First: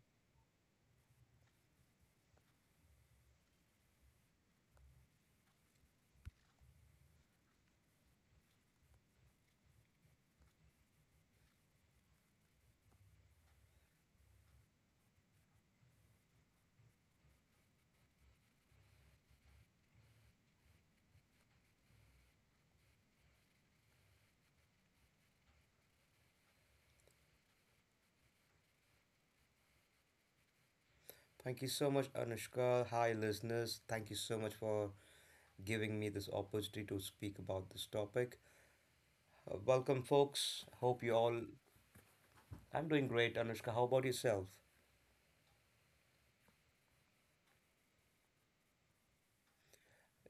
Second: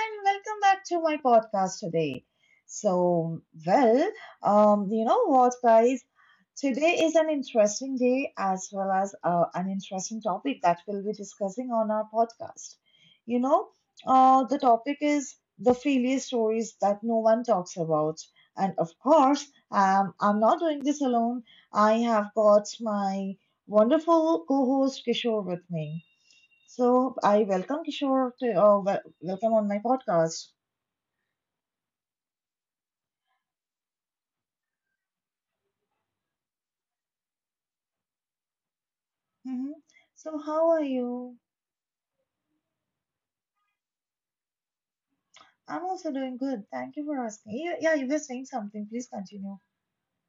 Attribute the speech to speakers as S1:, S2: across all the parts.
S1: and welcome back to my podcast today. So, well, you know what, guys? Today is an interesting day as well as an interesting topic that we'll be discussing on our podcast. You know, the topic is the failure stories that no one talks about. And of course, I'm not doing this alone. I have got my wonderful co host Kishore with me. So I welcome Kishore to welcome on my podcast.
S2: Thank you so much, Anushka. Hi, listeners. Thank you so much for giving me this opportunity to speak about this topic.
S1: Hmm.
S2: Welcome,
S1: So
S2: folks.
S1: how are
S2: Hope you
S1: you?
S2: all. I'm doing great, Anushka. How about yourself?
S1: I'm also doing good. Thank you for asking. Yeah, yeah, you were saying something. Please continue.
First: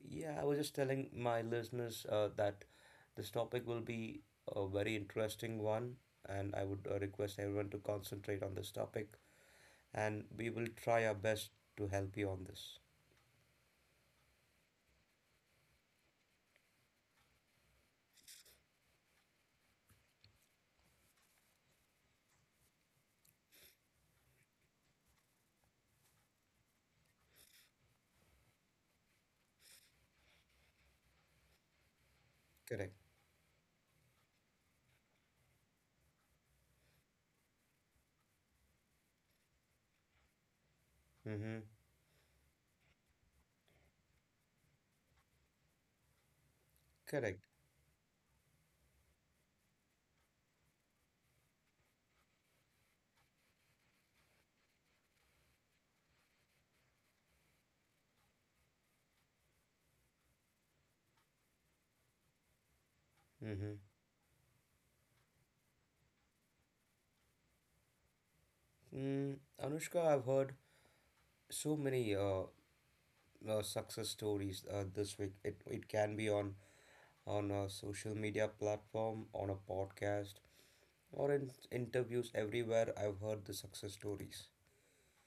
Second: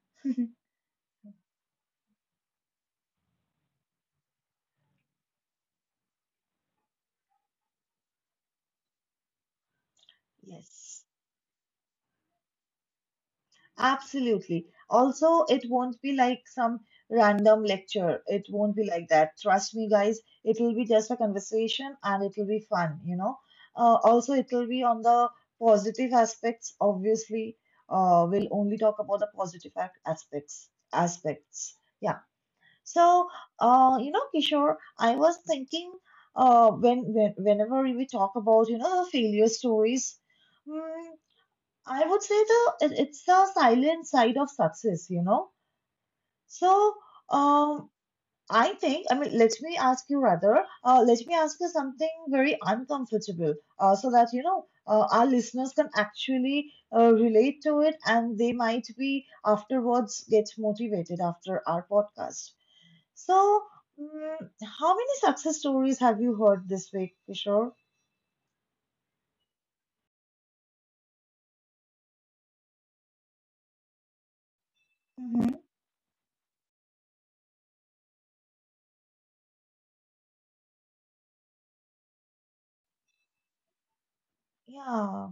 S2: Yeah, I was just telling my listeners that this topic will be a very interesting one, and I would request everyone to concentrate on this topic, and we will
S1: Yes,
S2: try our best to help you on this.
S1: absolutely. Also, it won't be like some random lecture. It won't be like that. Trust me, guys. It will be just a conversation and it will be fun. Also, it will be on the positive aspects. Obviously, we'll only talk about the positive aspects. Yeah.
S2: Correct.
S1: So, you know, Kishore, I was thinking, whenever we talk about, the failure stories, mm,
S2: Mm-hmm.
S1: I would say it's the silent side of success. So,
S2: Correct.
S1: um, I think, I mean, let me ask you rather, let me ask you something very uncomfortable, so that our listeners can actually relate to it, and they might be afterwards get motivated after our podcast. So,
S2: Mm-hmm.
S1: mm, how many success stories have you heard this week, Kishore?
S2: Mm, Anushka, I've heard so many success stories this week. It,
S1: Hmm.
S2: it can be on a social media platform, on a podcast, or in interviews everywhere. I've heard the success stories.
S1: Yeah.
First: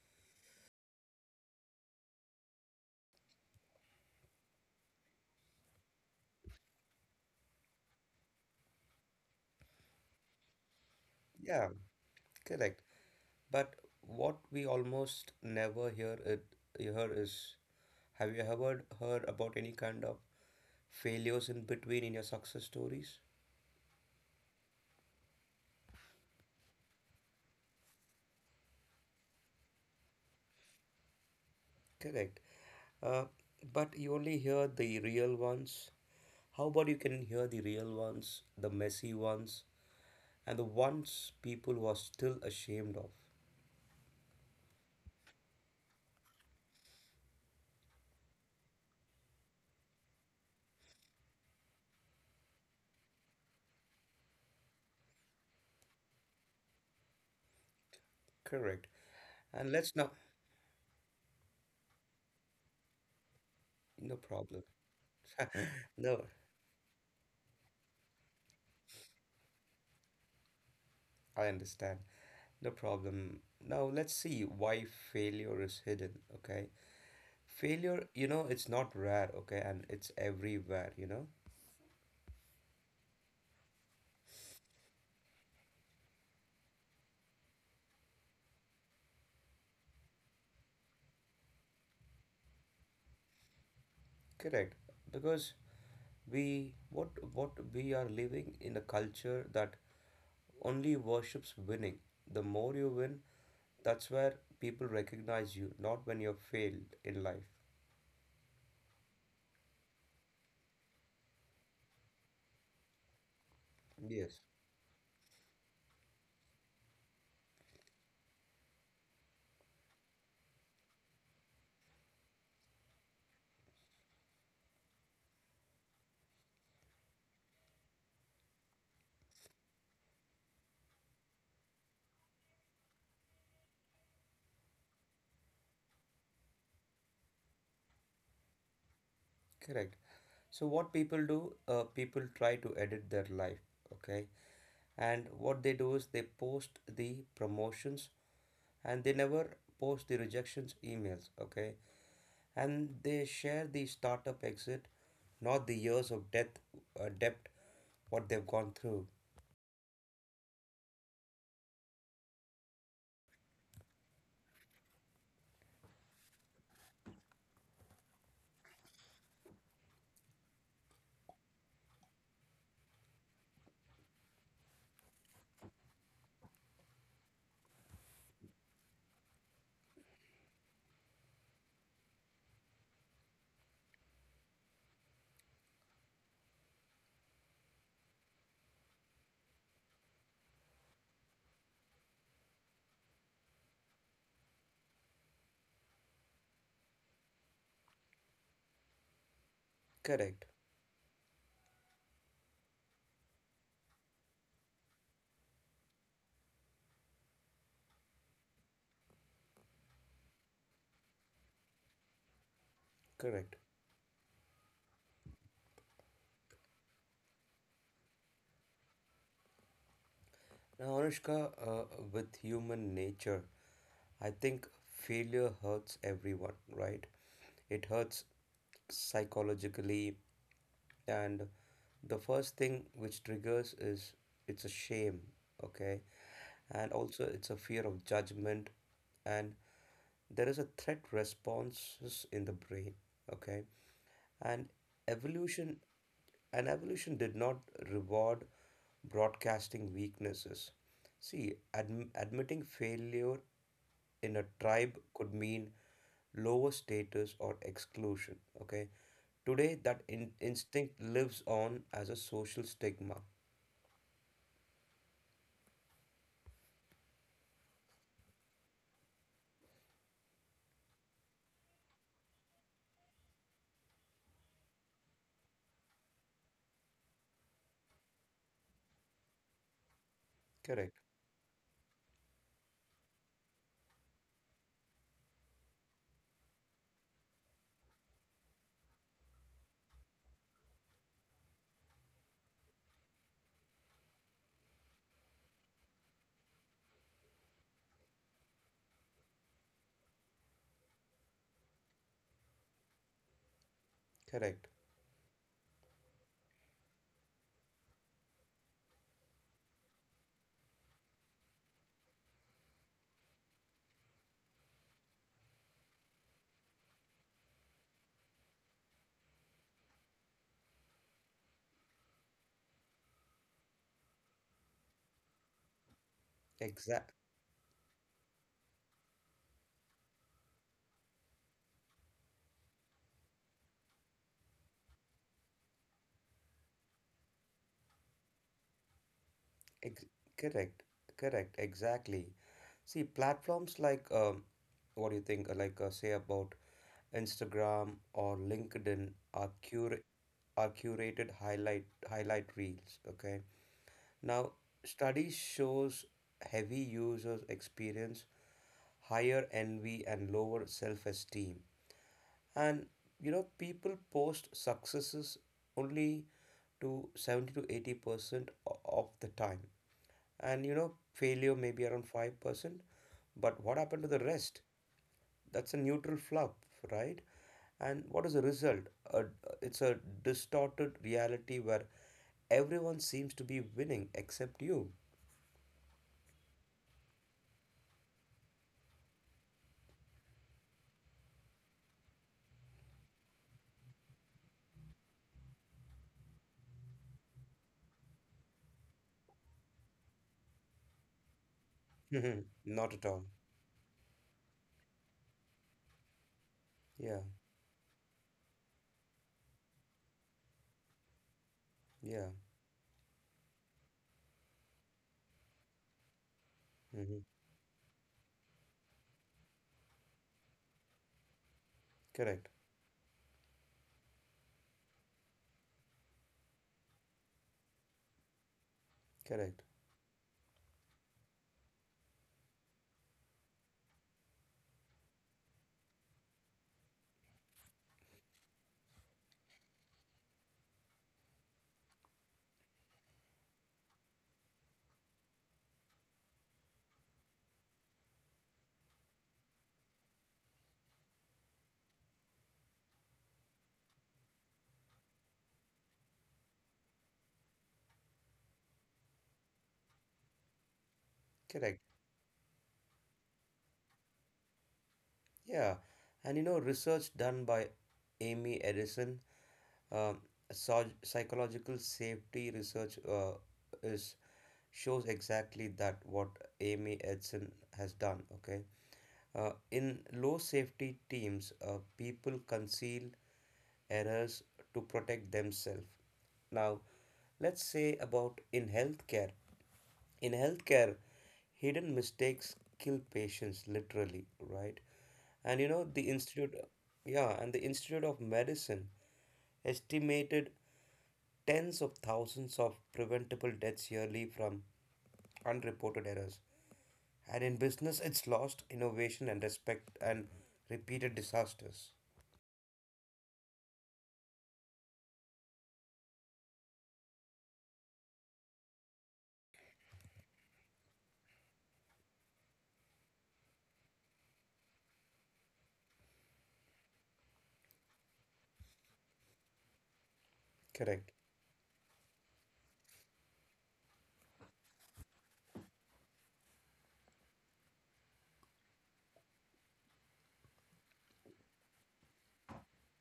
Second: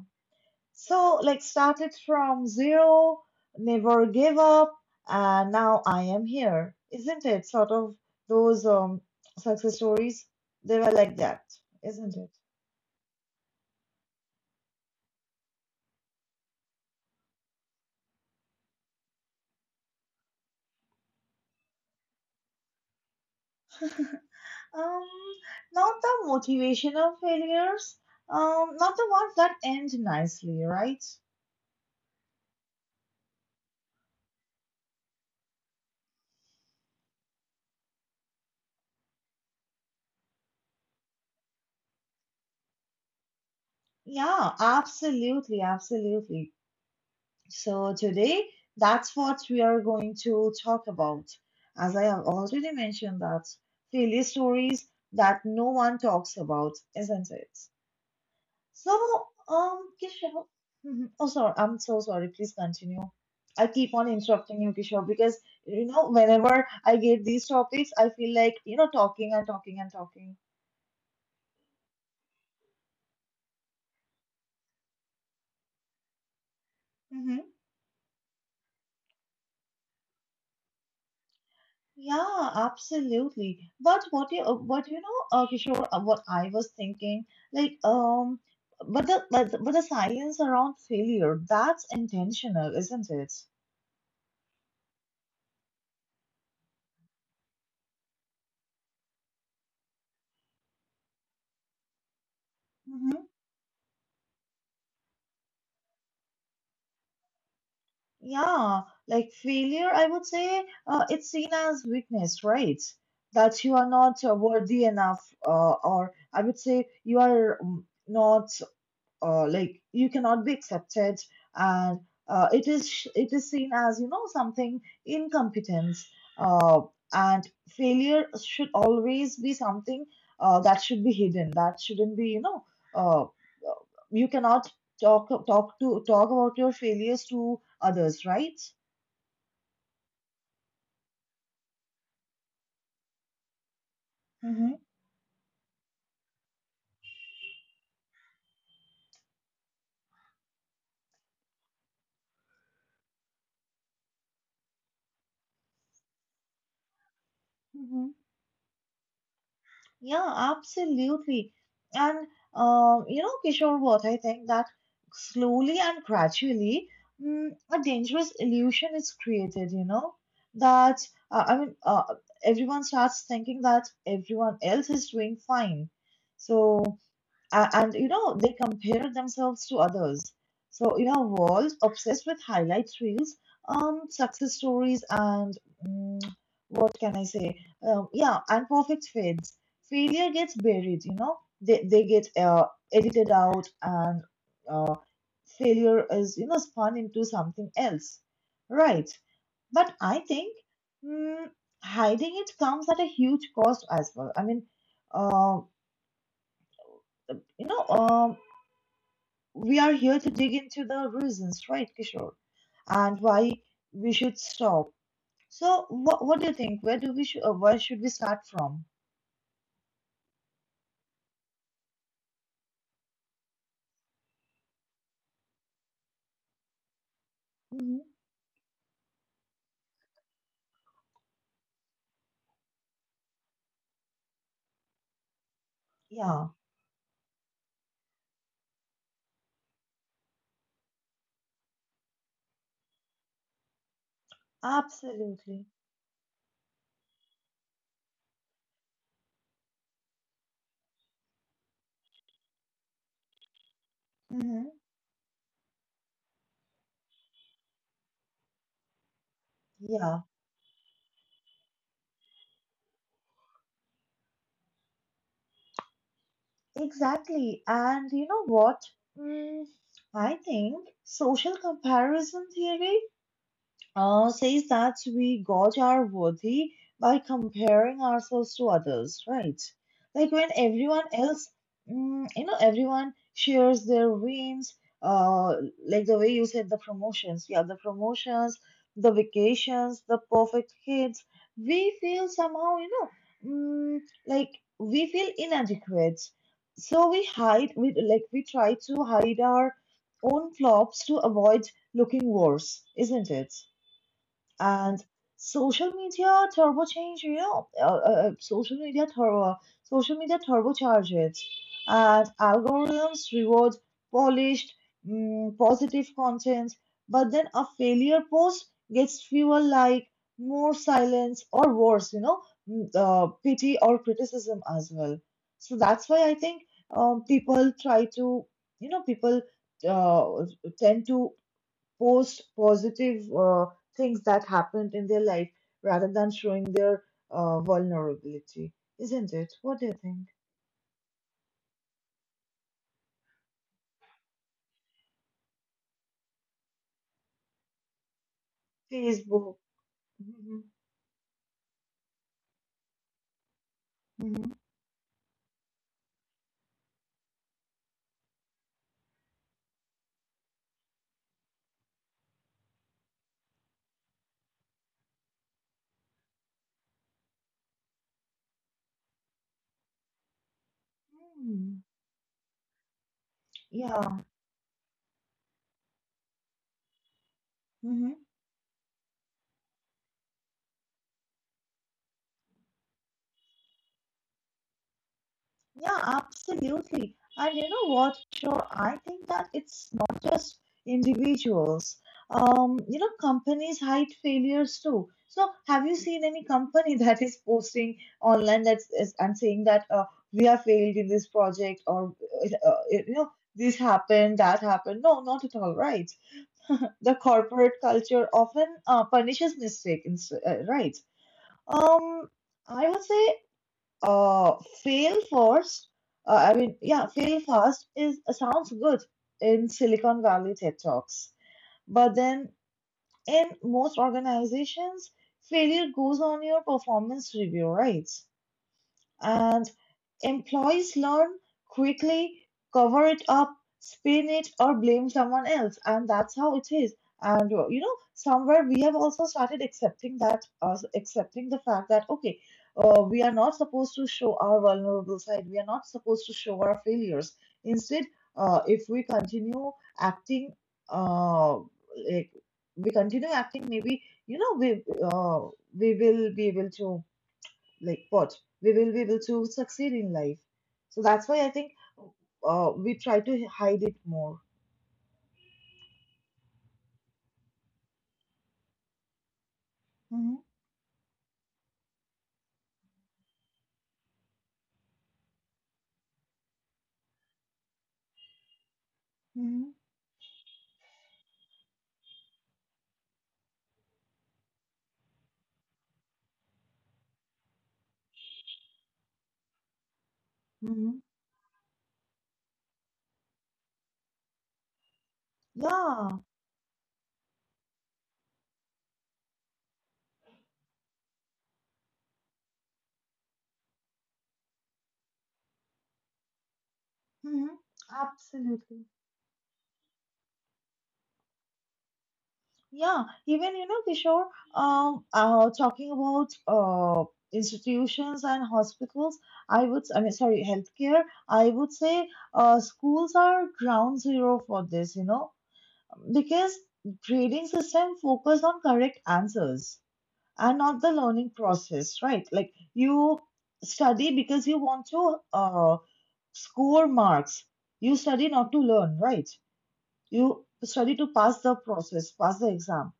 S1: So, like, started from zero, never gave up, and now I am here. Isn't it? Sort of those success stories, they were like that,
S2: Yeah,
S1: isn't it?
S2: correct. But what we almost never hear is have you ever heard about any kind of failures in between in your success stories?
S1: Um, not the motivational failures, not the ones that end nicely, right?
S2: Correct. Uh, but you only hear the real ones. How about you can hear the real ones, the messy ones, and the ones people were still ashamed of.
S1: Yeah, absolutely, absolutely. So, today, that's what we are going to talk about. As I have already mentioned, that failure stories that no one talks about, isn't it?
S2: Correct.
S1: So,
S2: And let's now,
S1: Kishore, mhm, oh, sorry, I'm so sorry. Please continue. I keep on
S2: no
S1: interrupting
S2: problem.
S1: you, Kishore, because
S2: No,
S1: whenever I get these topics, I feel like talking and talking and talking.
S2: I understand. No problem. Now let's see why failure is hidden, okay?
S1: Mm-hmm.
S2: Failure, you know, it's not rare, okay, and it's everywhere, you know?
S1: Yeah, absolutely. But what you what Kishore, what I was thinking, like um, but the science around failure, that's intentional, isn't it?
S2: Correct. Because we what we are living in a culture that only worships winning. The more you win,
S1: Mm-hmm.
S2: that's where people recognize you, not when you're failed in life.
S1: Yeah, like failure, I would say, it's seen as weakness, right? That you are not
S2: Yes,
S1: worthy enough, or I would say you are not like you cannot be accepted and it is seen as something incompetence uh, and failure should always be something that should be hidden, that shouldn't be uh, you cannot talk about your failures to others, right?
S2: correct. So what people do, people try to edit their life, okay? And what they do is they post the promotions and they never post the rejections emails, okay? And they share the startup exit, not the years of death, debt,
S1: Mm-hmm.
S2: what they've gone through.
S1: Yeah, absolutely. And you know, Kishore, what I think that slowly and gradually, a dangerous illusion is created. You know that uh, I mean, uh, everyone starts thinking that everyone else is doing fine. So a- and you know they compare themselves to others, so in a world obsessed with highlight reels, success stories and mm, what can I say yeah, and perfect fades, failure gets buried, you know, they get edited out and uh, failure is, you know, spun into something else, right? But I
S2: Correct,
S1: think, mm, hiding it comes at a huge cost as well, I mean, uh, you know um we are here to dig into the reasons, right, Kishore, and why
S2: correct.
S1: we should stop. So, what do you think? Where where should we start from?
S2: Now, Anushka, with human nature, I think failure hurts everyone, right? It
S1: Hmm.
S2: hurts psychologically. And the first thing which triggers is it's a shame, okay?
S1: Yeah.
S2: And also it's a fear of judgment and there is a threat responses in the brain, okay? And
S1: Absolutely.
S2: evolution evolution did not reward broadcasting weaknesses. See, admitting failure in a
S1: Hmm.
S2: tribe could mean lower status or exclusion. Okay. Today, that
S1: Yeah,
S2: instinct lives on as a social stigma.
S1: exactly. And you know what? Mm, I think social comparison theory says that we gauge our worthy by comparing ourselves to others, right? Like when
S2: Correct.
S1: everyone else, you know, everyone shares their wins, uh, like the way you said, the promotions, yeah, the promotions, the vacations, the perfect kids, we feel somehow, you know, like we feel inadequate. So we hide, we try to hide our own flops to avoid looking worse, isn't it?
S2: Correct.
S1: And social media turbo change, you know, uh, uh, uh, social media turbo, social media turbocharge it, and algorithms reward polished, positive content, but then a failure post gets fewer like more silence or worse, you know, pity or criticism as well. So that's why I think
S2: Exact.
S1: people try to, people uh, tend to post positive things that happened in their life rather than showing their vulnerability, isn't it? What do you
S2: Ex-
S1: think?
S2: correct. Correct. Exactly. See, platforms like, what do you think? Like, say about Instagram or LinkedIn are
S1: Facebook.
S2: cur
S1: Mhm,
S2: are curated highlight reels, okay? Now
S1: mhm.
S2: study shows heavy users experience higher envy and lower self-esteem, and you know people post successes only to 70 to 80% of the time, and you know failure maybe
S1: Hmm.
S2: around 5%. But what happened to the
S1: Yeah.
S2: rest? That's a neutral fluff, right? And what is
S1: Mhm.
S2: the result? uh, it's a distorted reality where everyone seems to be winning except you.
S1: Yeah, absolutely. And you know what, sure, I think that it's not just individuals. You know, companies hide failures too. So, have you seen any company that is posting online that's is, and saying that we have failed in this project or
S2: Mhm. Not at
S1: you
S2: all.
S1: know this happened, that happened? No, not at all, right? The
S2: Yeah,
S1: corporate culture often punishes mistake, right?
S2: yeah.
S1: Um, I would say uh fail first I mean yeah
S2: Hmm.
S1: fail fast is, sounds good in Silicon Valley TED talks, but then
S2: Correct,
S1: in most organizations failure goes on your performance review, right?
S2: correct,
S1: And employees learn quickly, cover it up, spin it, or blame someone else, and that's how it is. And you know, somewhere we have also started accepting that, accepting the fact that okay, we are not supposed to show our vulnerable side. We are not supposed to show our failures. Instead, if we continue acting, uh, like we continue acting, maybe you know uh, we will be able to like what we will be able to succeed in life. So that's why I think
S2: correct.
S1: we try to hide it more.
S2: Yeah. And you know, research done by Amy Edison, um,
S1: Mm-hmm,
S2: psychological safety research is shows exactly that what Amy Edison has done. Okay.
S1: mm-hmm,
S2: In low safety teams, people conceal errors to protect themselves. Now, let's say about in healthcare. In healthcare,
S1: mm-hmm.
S2: hidden mistakes kill patients literally, right? And you know,
S1: Yeah,
S2: Yeah, and the Institute of Medicine estimated tens of thousands of preventable deaths yearly from unreported errors. And
S1: mm-hmm,
S2: in business, it's lost
S1: absolutely.
S2: innovation and respect and repeated disasters.
S1: Yeah, even you know, Kishore, talking about institutions and hospitals, I would, I mean, sorry, healthcare, I would say schools are ground zero for this, you know, because grading system focus on correct answers are not the
S2: Correct.
S1: learning process, right? Like you study because you want to score marks. You study not to learn, right? You study to pass the process, pass the exam.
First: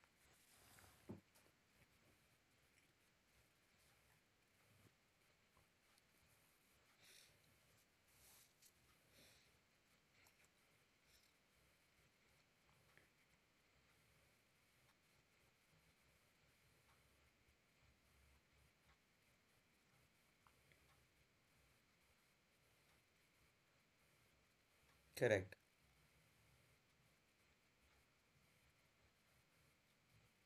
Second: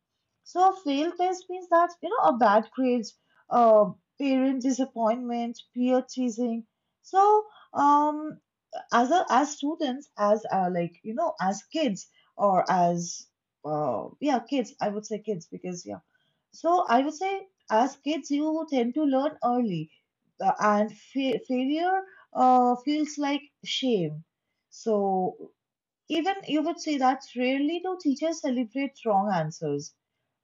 S1: So a failed test means that you know a bad grades, uh, parent disappointment, peer teasing. So um, as a, as students as like you know as kids or as yeah kids, I would say kids because yeah, so I would say as kids you tend to learn early, failure feels like shame. So
S2: Correct.
S1: even you would say that rarely do teachers celebrate wrong answers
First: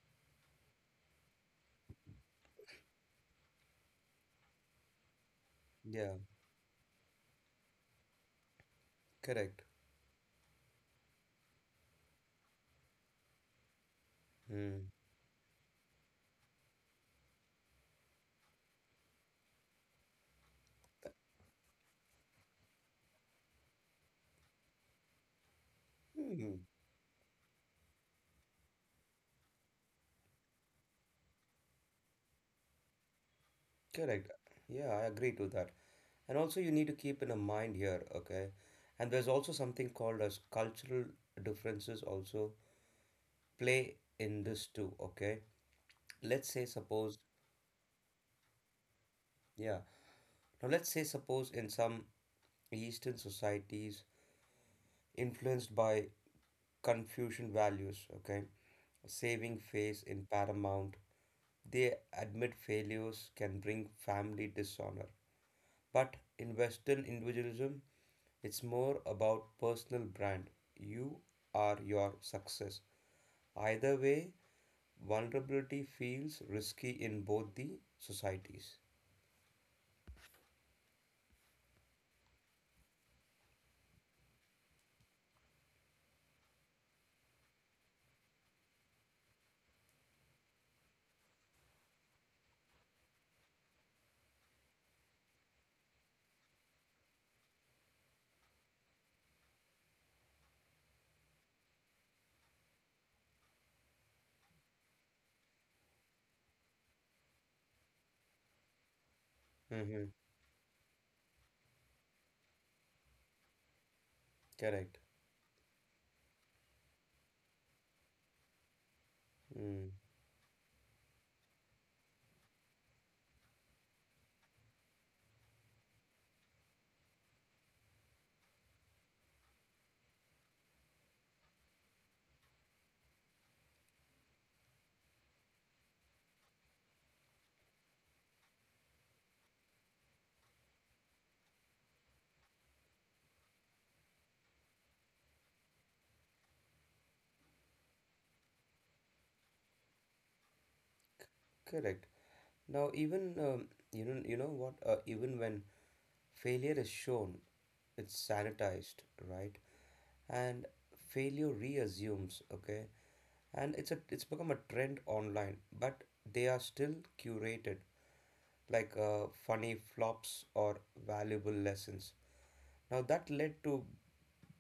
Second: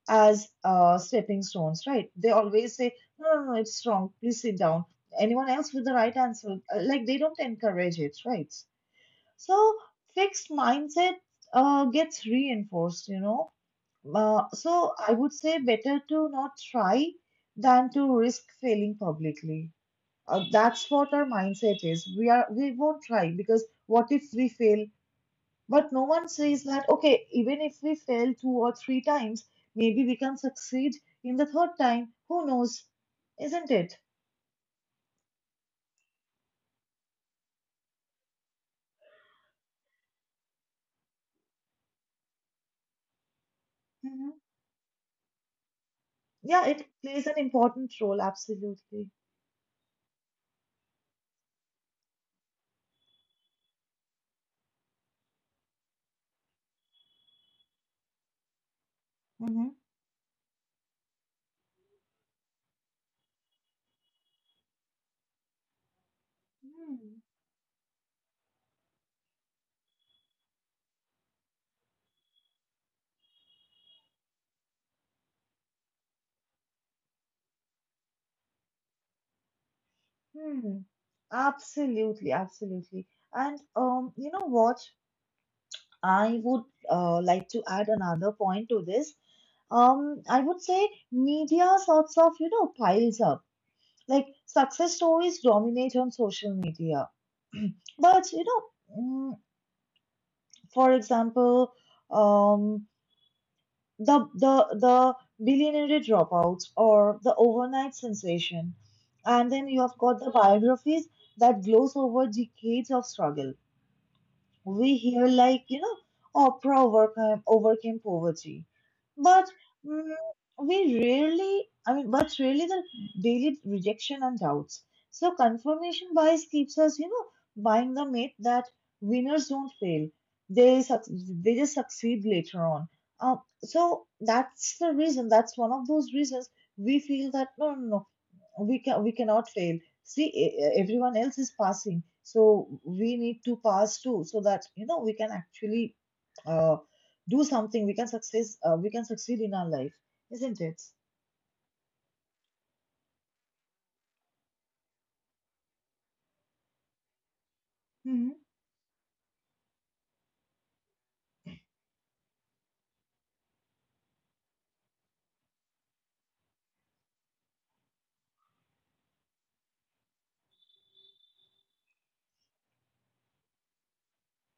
S1: as stepping stones, right? They always say no, no, no, it's wrong, please sit down, anyone else with the
S2: Yeah.
S1: right answer? They don't encourage it, right? So
S2: Correct.
S1: fixed mindset gets reinforced.
S2: Hmm.
S1: So I would say better to not try than to risk failing publicly. That's what our mindset is. We won't try because what if we fail? But no one
S2: Hmm.
S1: says that okay, even if we fail two or three times, maybe we can succeed in the third time. Who knows? Isn't it?
S2: Correct. Yeah, I agree to that. And also you need to keep in a mind here, okay? And there's also something called as cultural differences also play
S1: Hmm.
S2: in this too, okay? Let's say
S1: Yeah, it
S2: suppose,
S1: plays an important role, absolutely.
S2: yeah. Now let's say suppose in some Eastern societies influenced by Confucian values, okay? Saving face in paramount. They admit failures can bring family dishonor. But in Western
S1: Hmm.
S2: individualism, it's more about personal brand. You are your success. Either way, vulnerability feels risky in both the societies.
S1: Hmm. Absolutely, absolutely. And you know what? I would like to add another point to this. I would say media sorts of, you know, piles up. Like success stories dominate on social media. But you know, mm, for example, um, the the the billionaire dropout or the overnight sensation, and then you have
S2: Mm-hmm.
S1: got the biographies that gloss over decades of struggle. We
S2: Correct.
S1: hear like you know Oprah overcame poverty, but
S2: Mm.
S1: mm, we really I mean but really the daily rejection and doubts. So confirmation bias keeps us, you know, buying the myth that winners don't fail they suc they just succeed later on. So that's the reason, that's one of those reasons we feel that no, no, no, we cannot fail. See, everyone else is passing so we need to pass too, so that you know we can actually uh, do something, we can succeed in our life, isn't it?
S2: Correct. Now, even you know what? Even when failure is shown, it's
S1: Hmm.
S2: sanitized, right? And failure reassumes. Okay, and it's a it's become a trend online, but they are still curated, like funny flops or valuable lessons. Now that led to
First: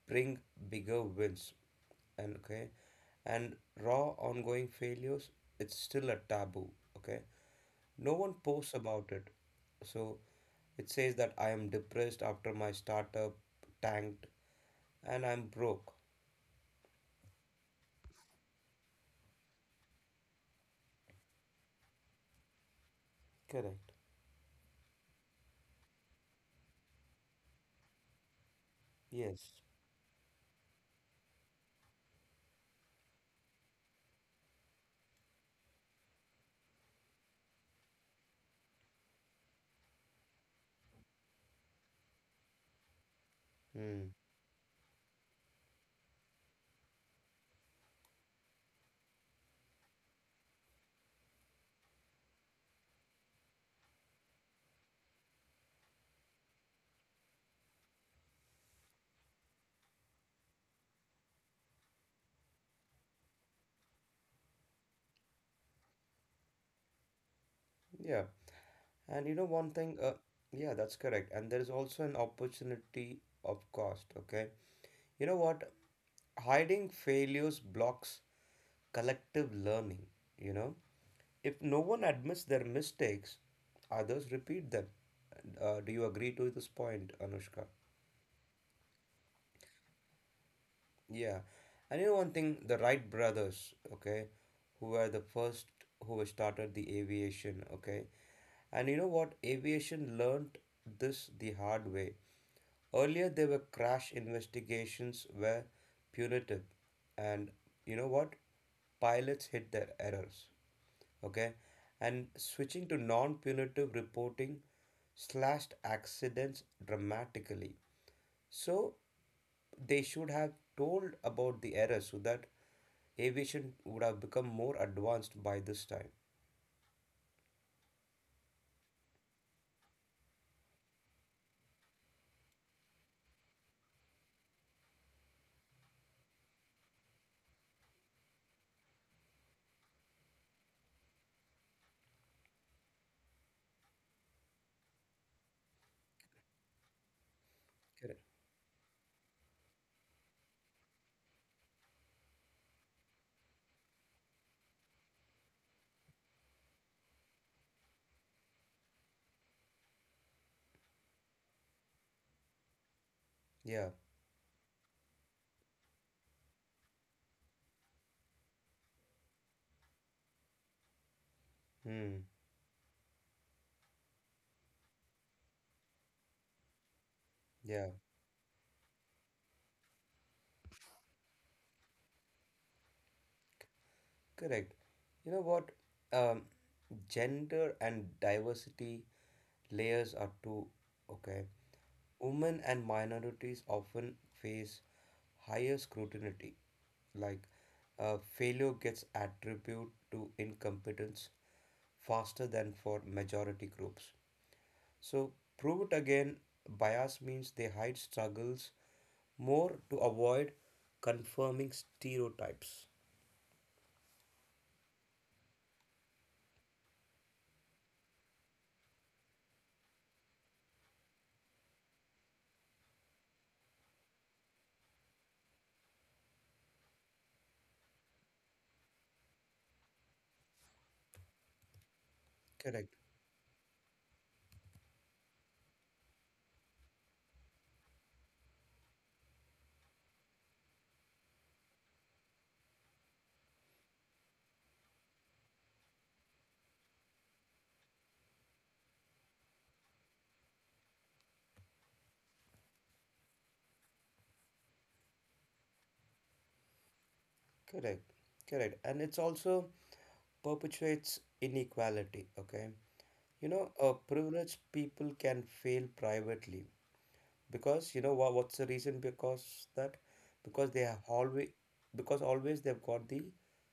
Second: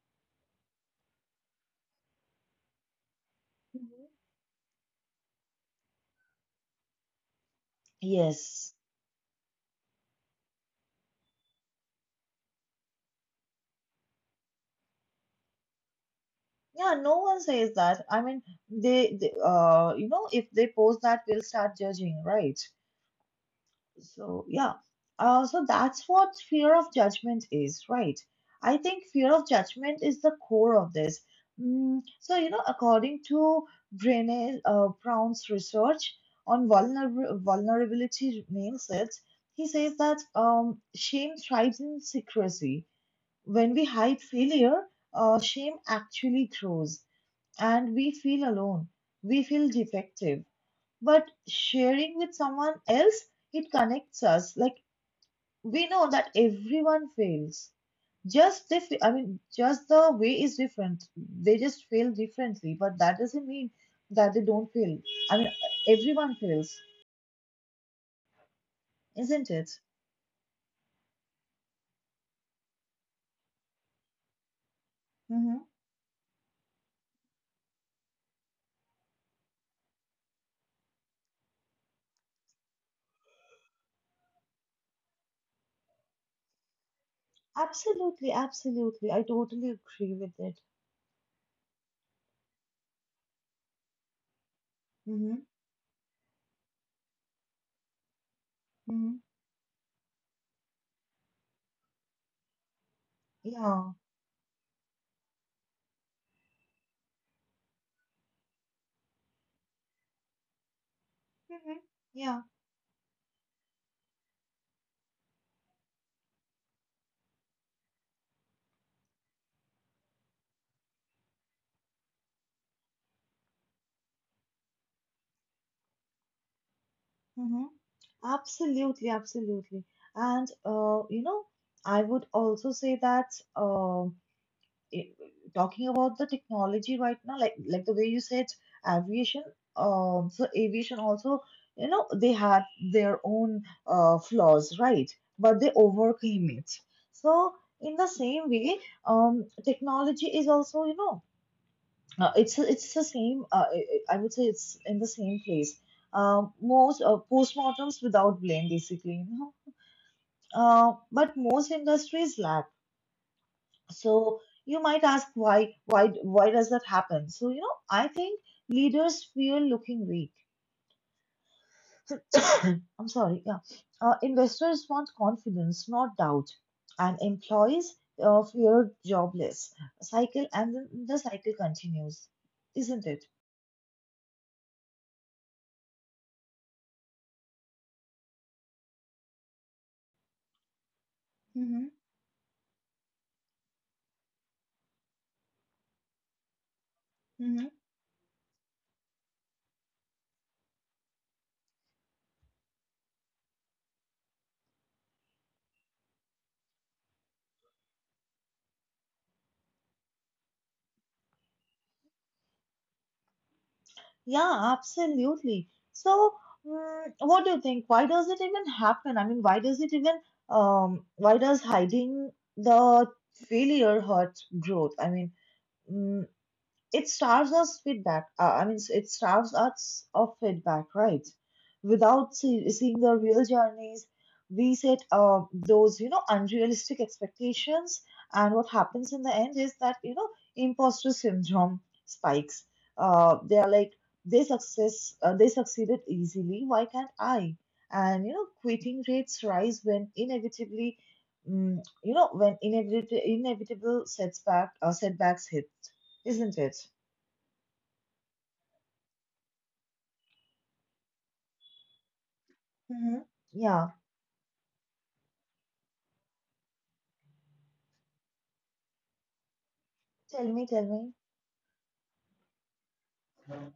S2: bring bigger wins and okay and raw ongoing failures it's still a taboo, okay, no one
S1: Yes.
S2: posts about it. So it says that I am depressed after my startup tanked and I'm broke.
S1: Yeah, no one says that, I mean, they. They you know, if they post that, we'll start judging, right?
S2: Correct.
S1: So, yeah. So that's what fear of judgment is, right? I think fear
S2: Yes.
S1: of judgment is the core of this. So, you know, according to Brené Brown's research on vulnerability mindsets, he says that shame thrives in secrecy. When we
S2: Hmm.
S1: hide failure, shame actually grows and we feel alone. We feel defective, but sharing with someone else, it connects us. Like we know that everyone fails. Just they, fe- I mean, just the way is different. They just fail differently, but that doesn't mean that they don't fail. I mean, everyone fails,
S2: Yeah. And you know
S1: isn't
S2: one
S1: it?
S2: thing, yeah, that's correct. And there is also an opportunity of cost, okay? You know
S1: Mm-hmm.
S2: what? Hiding failures blocks collective learning, you know? If no one admits their mistakes, others repeat them. Do you agree to this point, Anushka?
S1: Absolutely, absolutely. I totally agree with it.
S2: Yeah, and you know one thing, the Wright brothers, okay, who were the
S1: Mm-hmm.
S2: first who started the aviation, okay, and you know
S1: Mm-hmm.
S2: what, aviation learned this the hard way. Earlier, there were
S1: Yeah.
S2: crash investigations were punitive, and you know what, pilots hid their errors, okay,
S1: Mm-hmm.
S2: and
S1: Yeah.
S2: switching to non-punitive reporting slashed accidents dramatically. So they should have told about the error so that aviation would have become more advanced by this time.
S1: Mm-hmm. Absolutely, absolutely. And you know, I would also say that Um, i- talking about the technology right now, like the way you said aviation, so aviation also, you know, they had their own flaws, right? But they overcame it. So in the
S2: Correct.
S1: same way, technology is also, you know, it's the same. I would say it's in the same place. Most postmortems without blame, basically, you know. But most industries lack,
S2: Yeah.
S1: so you might ask why does that happen? So you know, I think leaders fear looking weak.
S2: Hmm.
S1: I'm sorry. Yeah. Investors want confidence, not doubt, and
S2: Yeah.
S1: employees fear jobless cycle, and then the cycle continues, isn't it?
S2: Correct. You know what? Um, gender and diversity layers are too okay.
S1: Mm-hmm.
S2: Women and minorities often face higher scrutiny, like failure gets attributed to incompetence faster than for majority groups. So, prove it again bias means they hide struggles more to avoid confirming stereotypes.
S1: Yeah, absolutely. So, what do you think? Why does it even happen? I mean, why does hiding the failure hurt growth? Mm it starves us feedback. I mean, it starves us of feedback, right? Without
S2: Correct,
S1: seeing the real journeys, we set those you know unrealistic expectations, and what happens in the end is that you know imposter syndrome spikes. They are like they success They succeeded easily. Why can't I? And you know, quitting rates rise when inevitably, mm, you know, when inevitable inevitable setbacks hit, isn't it?
S2: correct, correct. And it's also perpetuates inequality, okay?
S1: Hmm.
S2: You know,
S1: Yeah.
S2: privileged people can fail privately because, you know, what's the reason because that?
S1: Tell me,
S2: Because
S1: tell
S2: they have
S1: me.
S2: always, because always they've got the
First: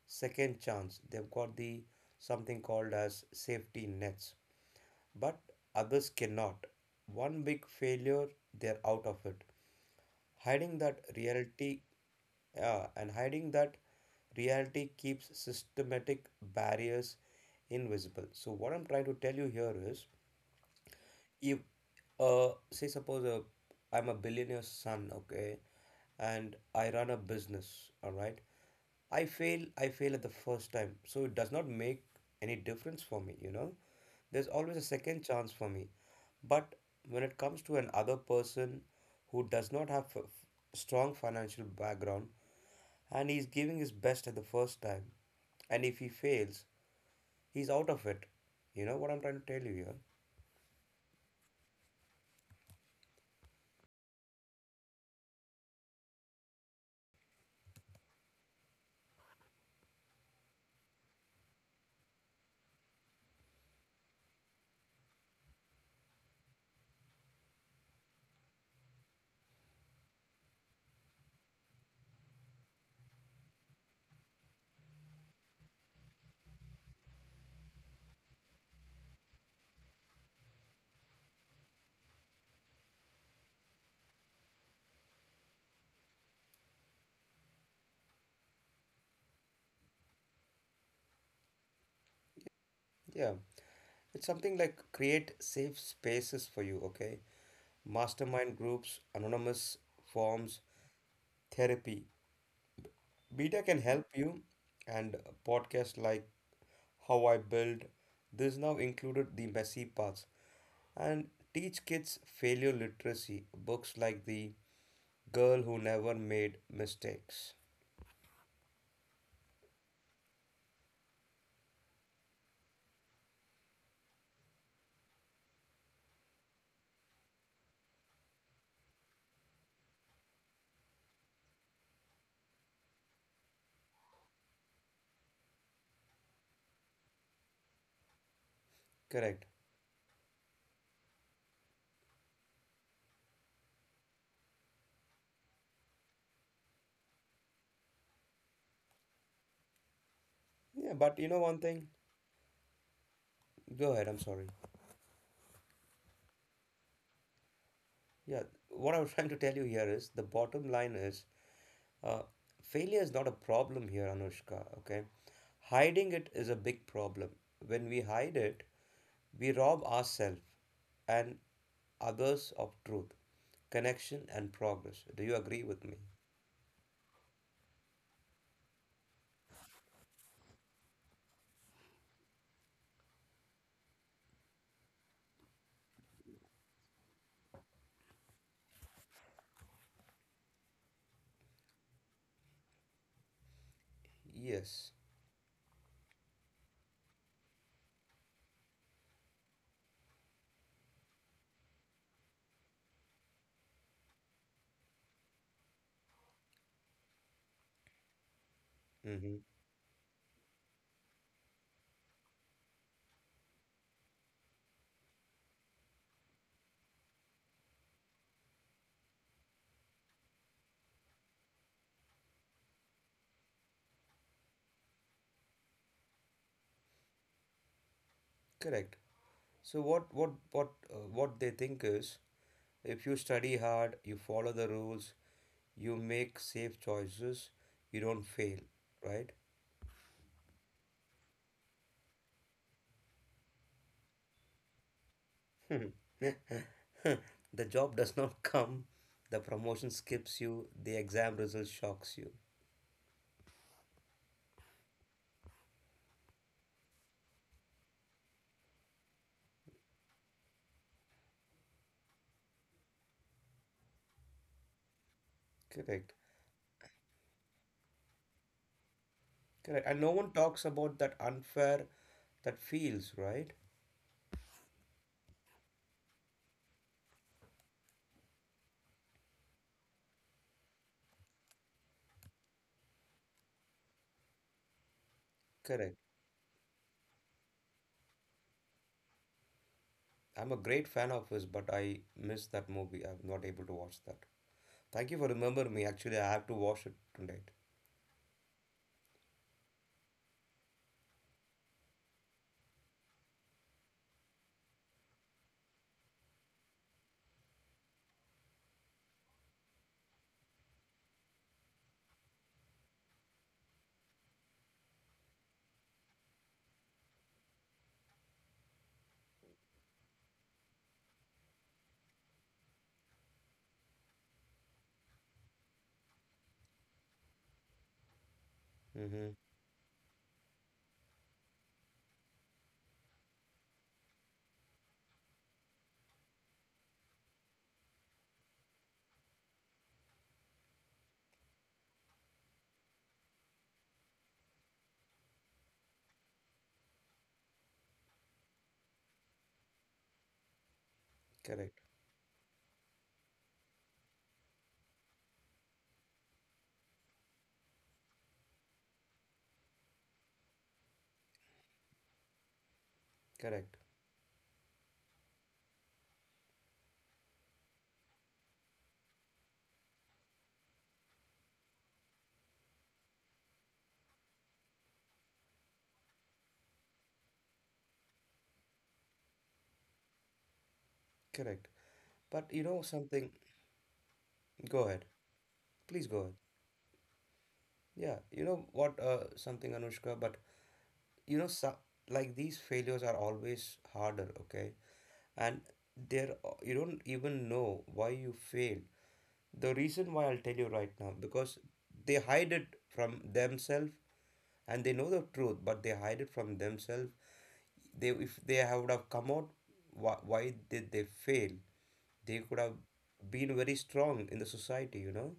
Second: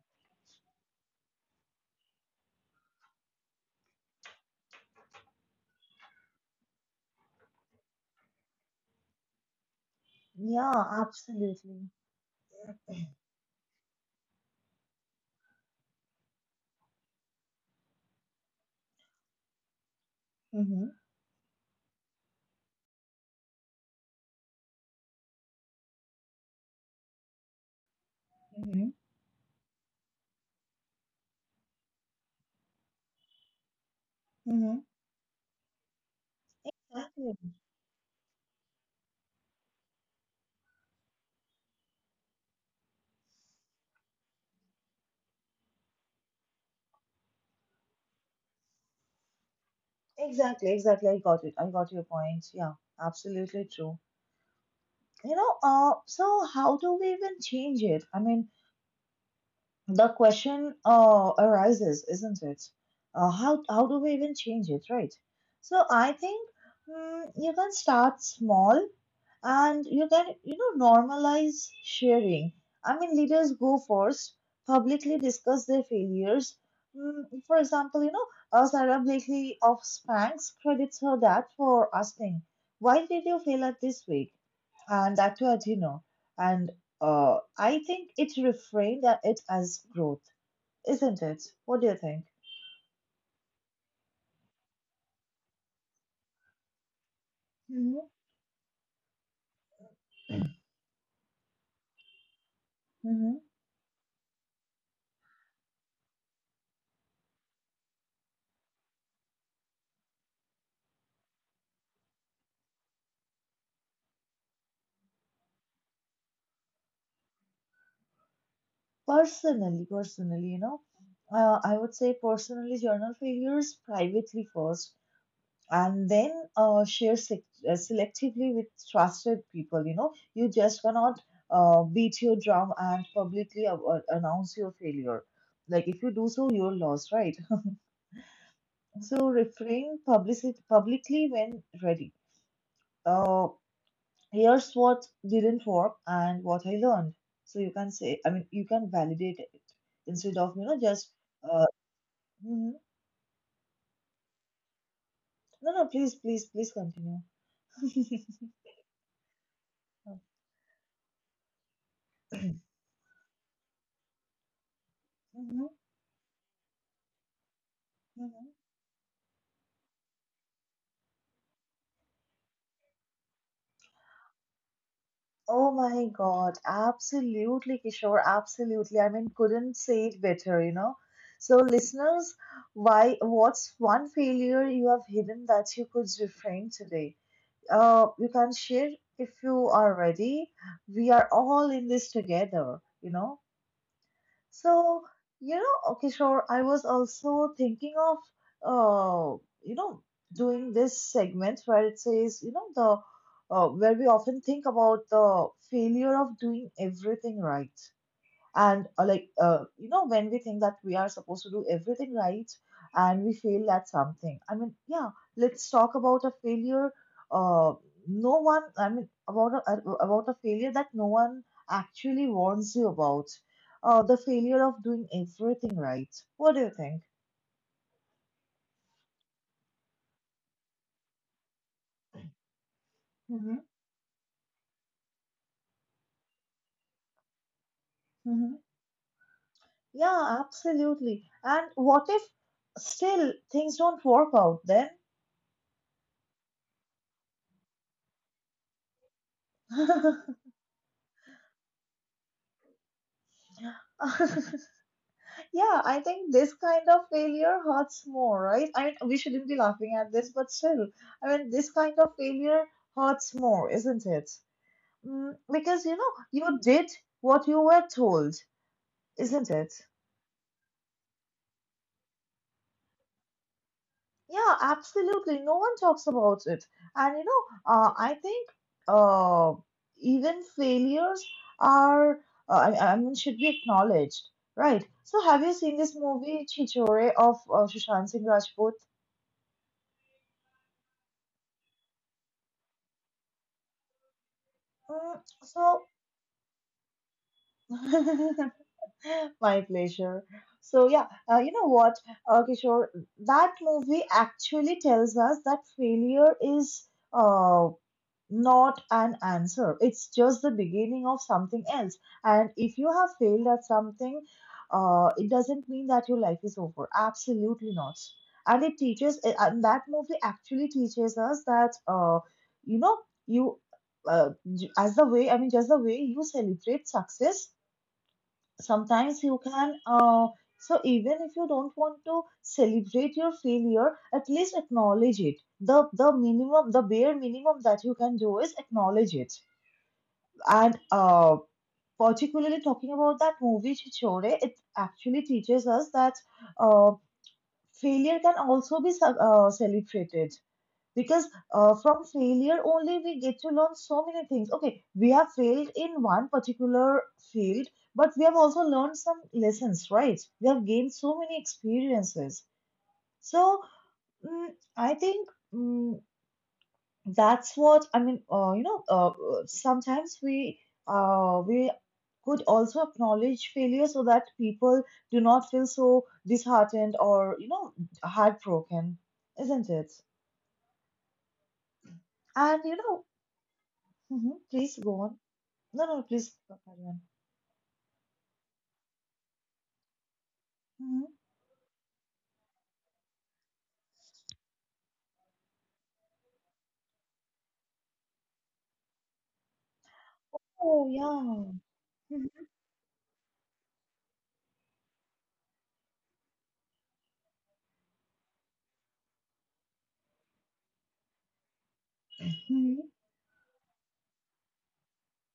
S2: second chance. They've got the something called as safety nets. But others cannot. One big failure, they're out of it. Hiding
S1: Yeah,
S2: that reality,
S1: absolutely.
S2: and hiding that reality keeps systematic barriers invisible. So, what I'm trying to tell you here is
S1: Mm-hmm.
S2: if, say, suppose I'm a billionaire's son, okay, and I run a business, all right,
S1: Mm-hmm.
S2: I fail at the first time. So, it does not make any difference for me, you know. There's always
S1: Mm-hmm.
S2: a second chance for me. But when
S1: Exactly.
S2: it comes to another person who does not have a strong financial background and he's giving his best at the first time, and if he fails, he's out of it. You know what I'm trying to tell you here?
S1: Exactly, exactly. I got it. I got your point. Yeah, absolutely true. You know, so how do we even change it? I mean, the question arises, isn't it? How do we even change it, right? So I think, you can start small and you can you know normalize sharing. I mean, leaders go first, publicly discuss their failures. Mm, for example, you know, Sarah Blakely of Spanx credits her dad for asking, why did you fail at this week? And that too at dinner. And I think it reframed at it as growth, isn't it? What do you think?
S2: Yeah, it's something like create safe spaces for you, okay?
S1: Hmm.
S2: Mastermind groups, anonymous forms, therapy.
S1: Hmm.
S2: Beta can help you, and podcasts like How I Build. This now included the messy parts, and teach kids failure literacy, books like The Girl Who Never Made Mistakes.
S1: Personally, you know, I would say, personally journal failures privately first, and then selectively with trusted people. You know, you just cannot beat your drum and publicly announce your failure. Like if you do so, you're lost, right? So
S2: Correct.
S1: refrain publicity publicly when ready. Uh, here's what didn't work and what I learned. So you can say, I mean, you can validate it instead of you know
S2: Yeah,
S1: just.
S2: but you know one
S1: Uh,
S2: thing?
S1: mhm.
S2: Go ahead, I'm sorry.
S1: No, no, please, please, please continue.
S2: Yeah, what I was trying to tell you here is
S1: Mhm,
S2: the bottom line is uh, failure is not a problem here, Anushka, okay? Hiding it is a big problem. When we hide
S1: mhm.
S2: it, we rob ourselves and others of truth, connection, and progress. Do you agree
S1: Oh
S2: with me?
S1: my God, absolutely, Kishore, absolutely. I mean, couldn't say it better, you know. So, listeners, what's one failure you have hidden that you could reframe today? You can share if you are ready. We are all in this together, you know.
S2: Yes.
S1: So, you know, okay, sure. I was also thinking of, uh, you know, doing this segment where it says, you know, the where we often think about the failure of doing everything right. And
S2: Mm-hmm.
S1: you know, when we think that we are supposed to do everything right and we fail at something, I mean, yeah, let's talk about a failure. Uh, no one, I mean, About about a failure that no one actually warns you about. The failure of doing everything right. What do you think?
S2: Correct. So what they think is, if you study
S1: Mm-hmm.
S2: hard, you follow the rules, you make safe choices, you don't
S1: Mm-hmm.
S2: fail, right?
S1: Yeah, absolutely. And what if still things don't work out then?
S2: The job does not come, the promotion skips you, the exam result shocks you.
S1: Yeah, I think this kind of failure hurts more, right? I mean, we shouldn't be laughing at this, but still, I mean, this kind of failure hurts more, isn't it? Mm, because, you know,
S2: Correct.
S1: you did what you were told, isn't it?
S2: Correct. And no one talks about that unfair that feels, right?
S1: Yeah, absolutely. No one talks about it. And, you know, I think uh, even failures are, I mean, should be acknowledged, right? So, have you seen this
S2: Correct.
S1: movie, Chichore, of Sushant Singh Rajput?
S2: I'm a great fan of his, but I missed that movie. I'm not able to watch that. Thank you
S1: Mm,
S2: for remembering me.
S1: so,
S2: Actually, I have to watch it tonight.
S1: my pleasure. So yeah, you know what, Kishore, that movie actually tells us that failure is uh, not an answer. It's just the beginning of something else. And if you have failed at something, it doesn't mean that your life is over. Absolutely not. And it teaches, and that movie actually teaches us that, you know, you, uh, as the way, I mean, just the way you celebrate success sometimes
S2: Mm-hmm.
S1: you can, so even if you don't want to celebrate your failure, at least acknowledge it. The minimum, the bare minimum that you can do is acknowledge it. And particularly talking about that movie Chichore, it actually teaches us that uh, failure can also be celebrated, because
S2: Correct,
S1: from failure only we get to learn so many things. Okay, we have failed in one particular field, but we have also learned some lessons, right? We have gained so many experiences. So,
S2: correct,
S1: mm, I think, mm, that's what I mean. Sometimes we, uh, we could also acknowledge failure so that people do not feel so disheartened, or you know, heartbroken, isn't it?
S2: correct. But you
S1: And you
S2: know
S1: know,
S2: something,
S1: mhm, please
S2: go
S1: go
S2: ahead.
S1: on. No,
S2: Please
S1: no,
S2: go
S1: please,
S2: ahead.
S1: Parveen.
S2: Yeah, you know what, something, Anushka, but
S1: Mhm.
S2: you know, so, like these failures are always harder, okay? And there, you don't even know why you failed. The reason why I'll tell you right
S1: Oh,
S2: now, because
S1: yeah.
S2: they hide it from themselves, and they know the truth, but they hide it from themselves. They if they would have come out why did they fail, they could have
S1: Mhm.
S2: been very strong in the society, you know.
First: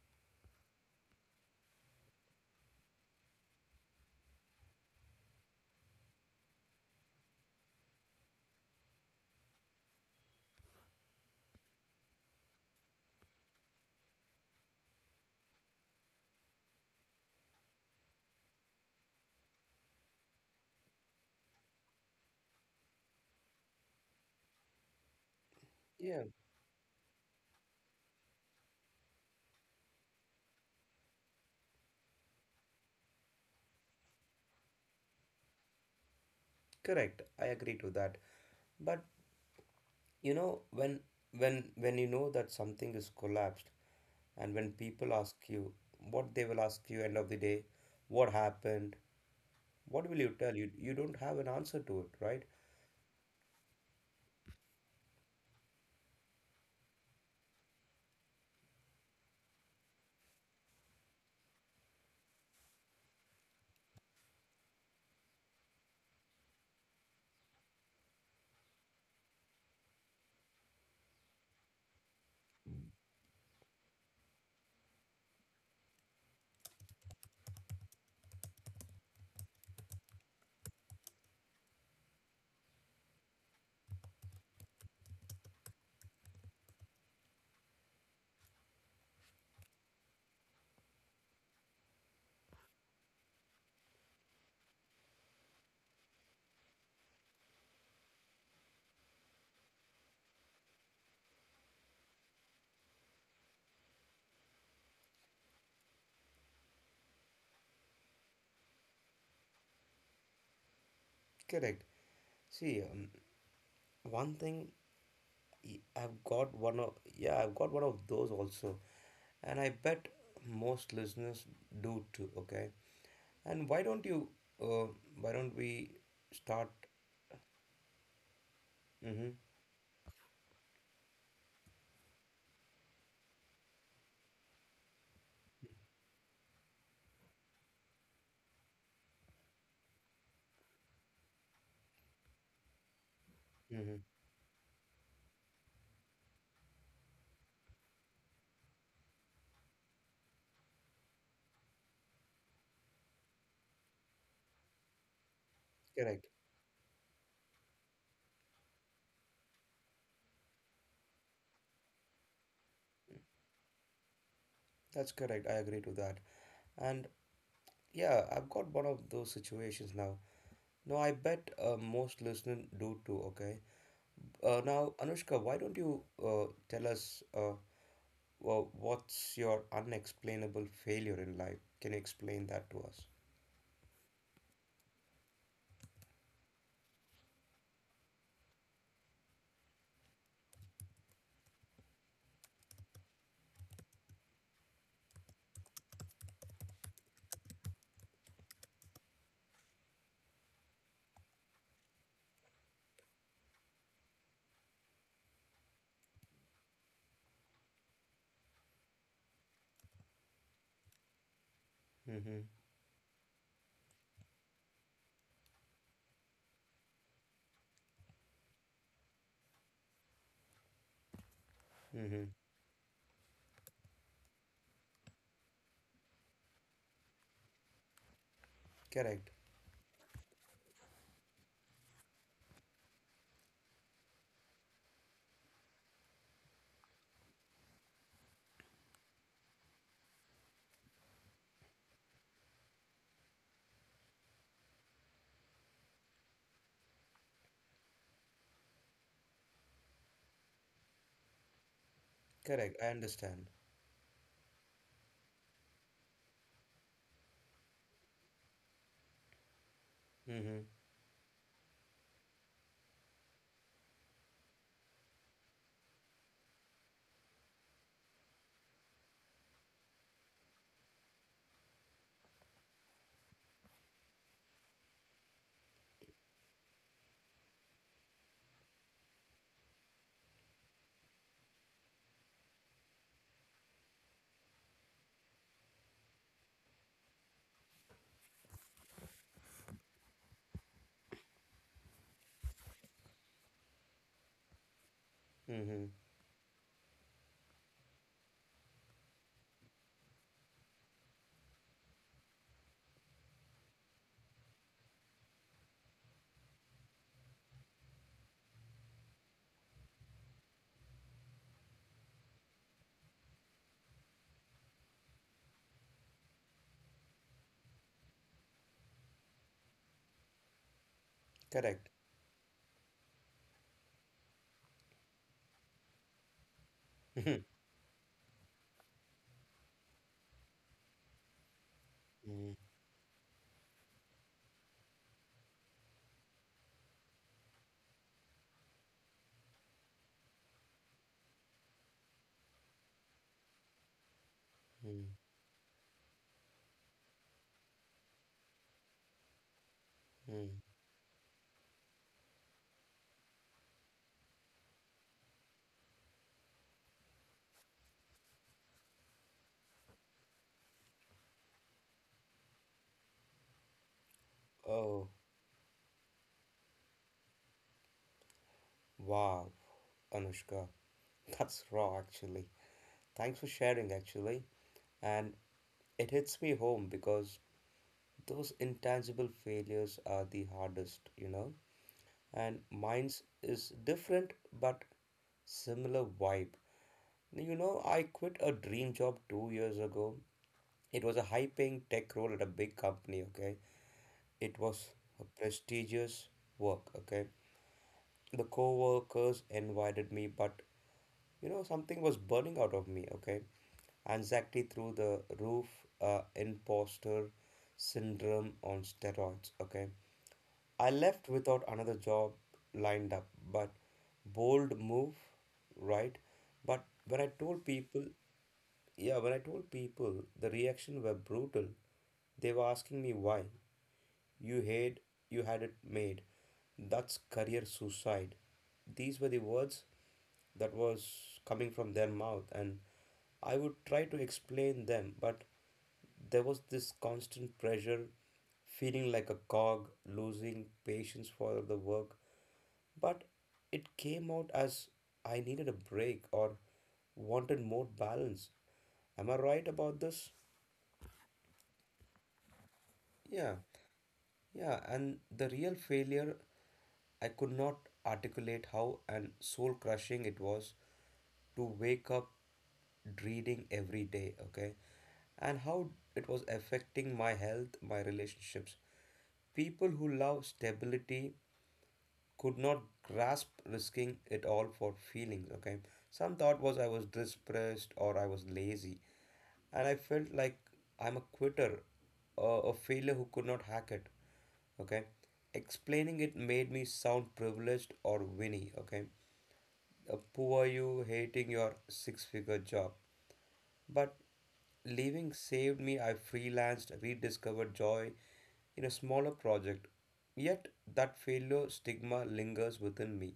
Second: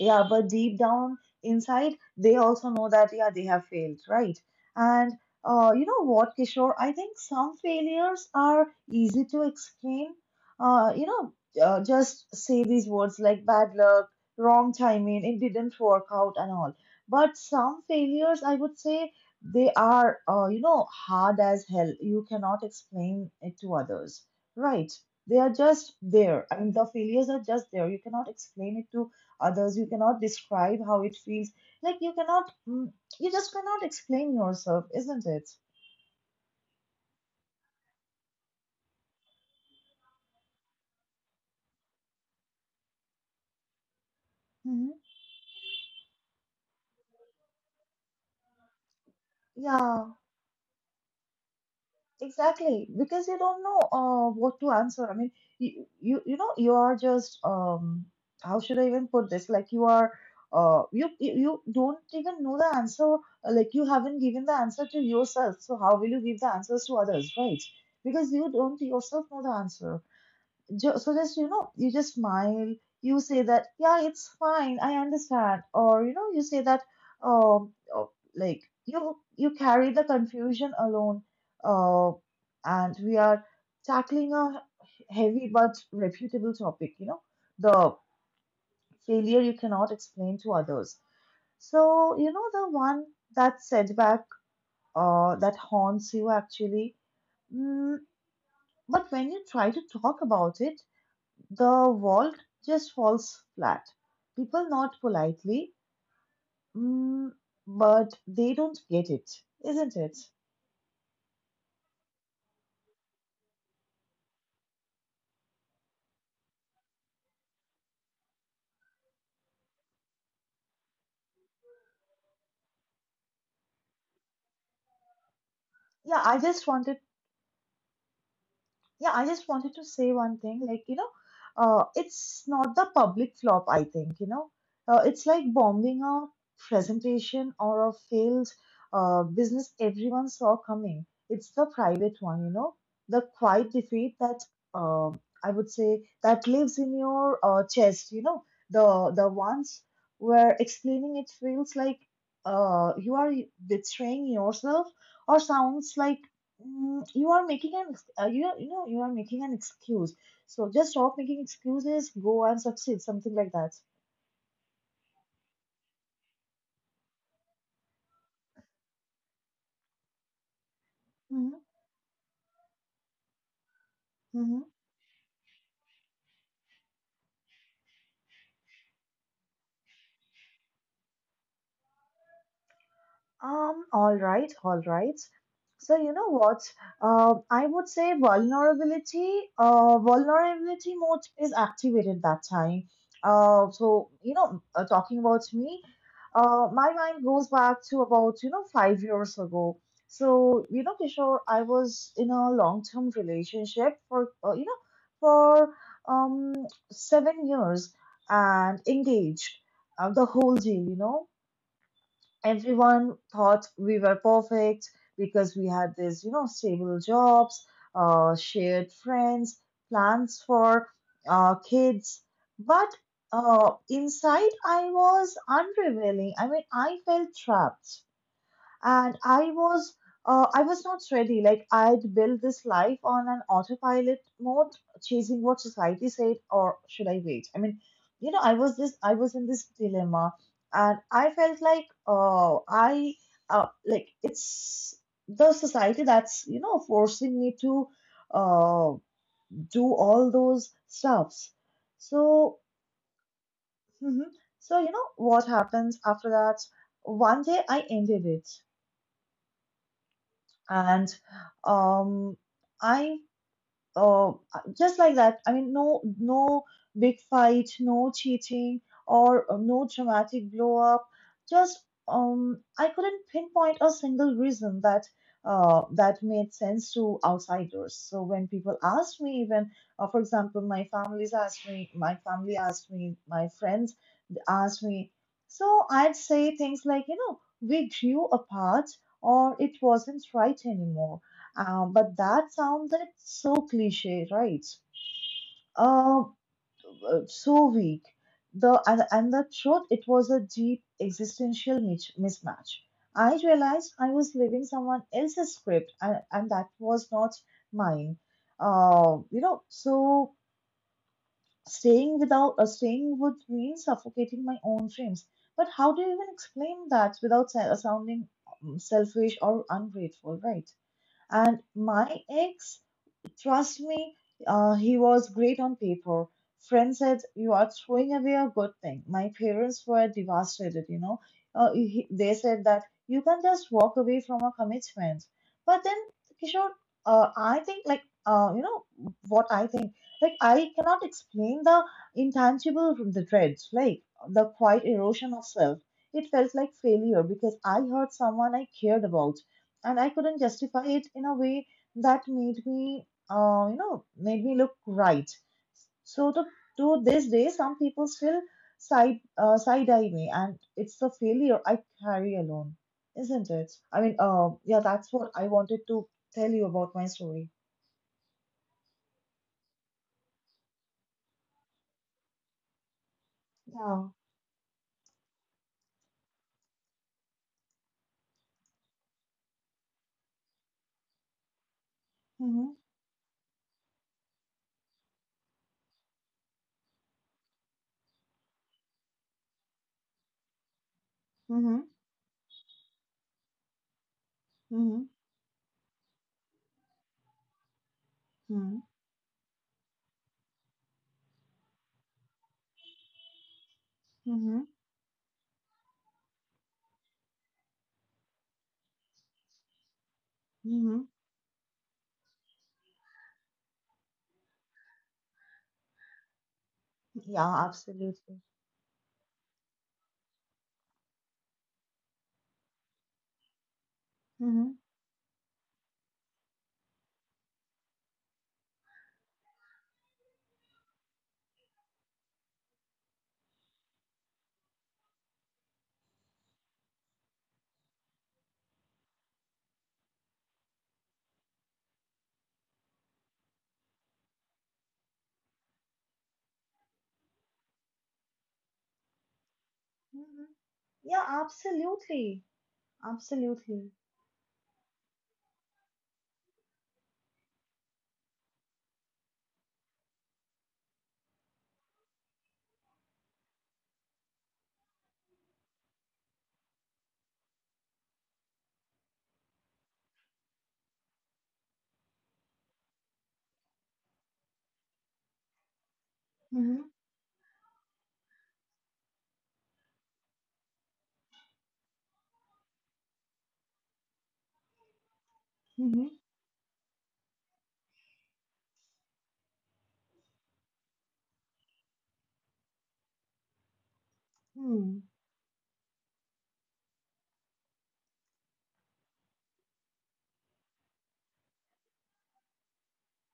S1: Yeah, but deep down inside, they also know that, yeah, they have failed, right? And you know what, Kishore? I think some failures are easy to explain. Uh, you know, just say these words like bad luck, wrong timing, it didn't work out, and all. But some failures, I would say, they are, you know, hard as hell. You cannot explain it to others, right? They are just
S2: Yeah,
S1: there. I mean, the failures are just there. You cannot explain it to others. You cannot describe how it feels. Like you cannot, you just cannot explain yourself, isn't it?
S2: correct, I agree to that. But you know when when when you know that something is collapsed and when
S1: Hmm.
S2: people ask you what they will ask you end of the day what happened,
S1: Yeah,
S2: what will you tell? You don't have an answer to it, right?
S1: exactly, because you don't know what to answer. I mean, you, you know you are just, how should I even put this? Like you are, you you don't even know the answer. Uh, like you haven't given the answer to yourself, so how will you give the answers to others, right? Because you don't yourself know the answer. So just, you know, you just smile. You say that, yeah, it's fine, I understand. Or you know, you say that, um oh, like you carry the confusion alone. Uh, and we are tackling a heavy but reputable topic, you know, the failure you cannot explain to others. So you know, the one, that setback, that haunts you actually. Mm, but when you try to talk about it, the world just falls flat. People not politely, mm, but they don't get it, isn't it?
S2: Correct. See one thing y- I've got one of yeah I've got one of those also, and I bet most listeners do too. Okay, and why don't you? Uh, why don't we
S1: Yeah, I just
S2: start?
S1: wanted Yeah, I
S2: Mm-hmm,
S1: just wanted to say one thing. Like, you know, it's not the public flop, I think, you know. It's like bombing a presentation or a failed business everyone saw coming. It's the private one, you know, the quiet
S2: mm-hmm.
S1: defeat that uh, I would say that lives in your chest, you know, the ones where explaining it feels like you are betraying yourself, or sounds like,
S2: Correct.
S1: You are making an you are, you know, you are making an excuse. So just stop making excuses. Go and succeed. Something like that.
S2: That's correct. I agree to that. And yeah, I've got one of those situations now. No, I bet most listeners do too. Okay.
S1: Mm-hmm.
S2: Now, Anushka, why don't you tell us what's your unexplainable failure in life? Can you explain that to us?
S1: All right, all right. So you know what? I would say vulnerability, vulnerability mode is activated that time. So you know, talking about me, my mind goes back to about you know 5 years ago. So you know, Kishore, I was in a long-term relationship for you know for um 7 years and engaged, the whole deal, you know,
S2: Mm-hmm.
S1: everyone thought we were perfect because we had this, you know, stable jobs, shared friends, plans for kids.
S2: Mm-hmm.
S1: But inside, I was unrevealing. I mean, I felt trapped and
S2: Correct.
S1: I was, I was not ready. Like I'd built this life on an autopilot mode, chasing what society said, or should I wait? I mean, you know, I was in this dilemma, and I felt like, oh, I like it's the society that's you know forcing me to uh, do all those stuffs. So,
S2: Correct. I understand.
S1: mhm. So you know what happens after that? One day I ended it.
S2: Mm-hmm.
S1: And um, I uh, just like that. I mean, no big fight, no cheating, or no dramatic blow up. Just, I couldn't pinpoint a single reason that that made sense to outsiders. So when people asked me, even for example, my family asked me, my friends asked me. So I'd say things like, you know, we grew apart, or it wasn't right anymore but that sounds like so cliche, right?
S2: Mm-hmm.
S1: Um, so weak. The and the truth, it was a deep existential mismatch. I realized I was living someone else's script, and that was not mine. So staying without staying would mean suffocating my own dreams. But how do you even explain that without sounding selfish or ungrateful, right? And
S2: Correct.
S1: my ex trust me, he was great on paper. Friends said,
S2: Mhm.
S1: "You are throwing away a good thing." My parents were devastated, you know. They
S2: Mhm.
S1: said that you can just walk away from a commitment. But then, Kishore, uh, I think, like, uh, you know, what I think, I cannot explain the intangible the dreads, like, the quiet
S2: Mhm.
S1: erosion of self. It felt like failure because I hurt someone I cared about, and I couldn't
S2: Mhm.
S1: justify it in a way that made me made me look right. So to this day, some people still side eye me, and it's the failure I carry alone, isn't it? I mean, yeah,
S2: Oh,
S1: that's what I wanted to tell you about my story.
S2: wow, Anushka. That's raw, actually. Thanks for sharing,
S1: Yeah.
S2: actually. And it hits me home because those intangible failures are the hardest, you know? And
S1: Mm-hmm.
S2: mine's is different but similar vibe. You know, I quit a dream job 2 years ago. It was a
S1: Mm-hmm.
S2: high-paying tech role at a big company, okay? It was
S1: Mm-hmm.
S2: a prestigious work, okay? The
S1: Mm-hmm.
S2: co-workers invited me, but you know something was burning out of me, okay?
S1: Mm-hmm.
S2: Anxiety through the roof, imposter syndrome on steroids, okay? I
S1: Mm-hmm.
S2: left without another job lined up, but bold move, right? But when I
S1: Yeah,
S2: told people,
S1: absolutely.
S2: yeah, when I told people the reaction were brutal. They were asking me why. You
S1: Mm-hmm.
S2: had, you had it made. That's career suicide. These were the words that was coming from their mouth, and I would try to explain them, but there was this constant pressure, feeling like a cog, losing patience for the work. But it came out as I needed a break or wanted more balance. Am I right about this?
S1: Mm-hmm. Yeah, absolutely.
S2: Yeah,
S1: Absolutely.
S2: yeah, and the real failure, I could not articulate how and soul crushing it was to wake up reading every day, okay? And how it was affecting my health, my relationships. People who love stability could not grasp risking it all for feelings, okay? Some thought was
S1: Mm-hmm.
S2: I was depressed or I was lazy, and I felt like I'm a quitter, a failure who could not hack it. Okay, explaining it made me sound privileged or winy. Okay, poor you hating your six-figure job, but
S1: Mm-hmm.
S2: leaving saved me. I freelanced, rediscovered joy in a smaller project. Yet that failure stigma lingers within me,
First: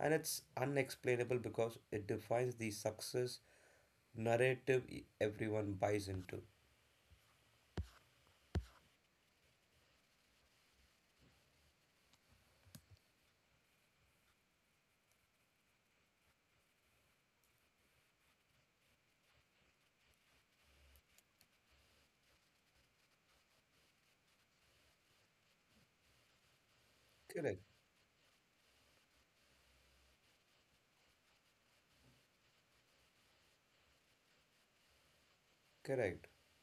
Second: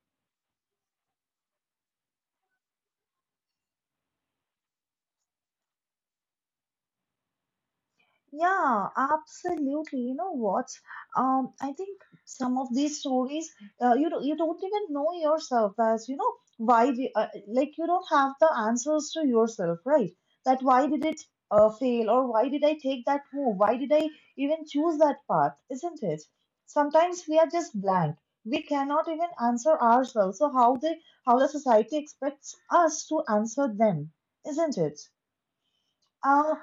S2: and it's unexplainable because it defines the success narrative everyone buys into.
S1: Yeah, absolutely. You know what? I think some of these stories, you don't even know yourself as you know why the like you don't have the answers to yourself, right? That why did it fail or why did I take that move? Why did I even choose that path? Isn't it? Sometimes we are
S2: Correct,
S1: just blank. We cannot even answer ourselves. So how the society expects us to answer them, isn't it?
S2: correct.
S1: Uh,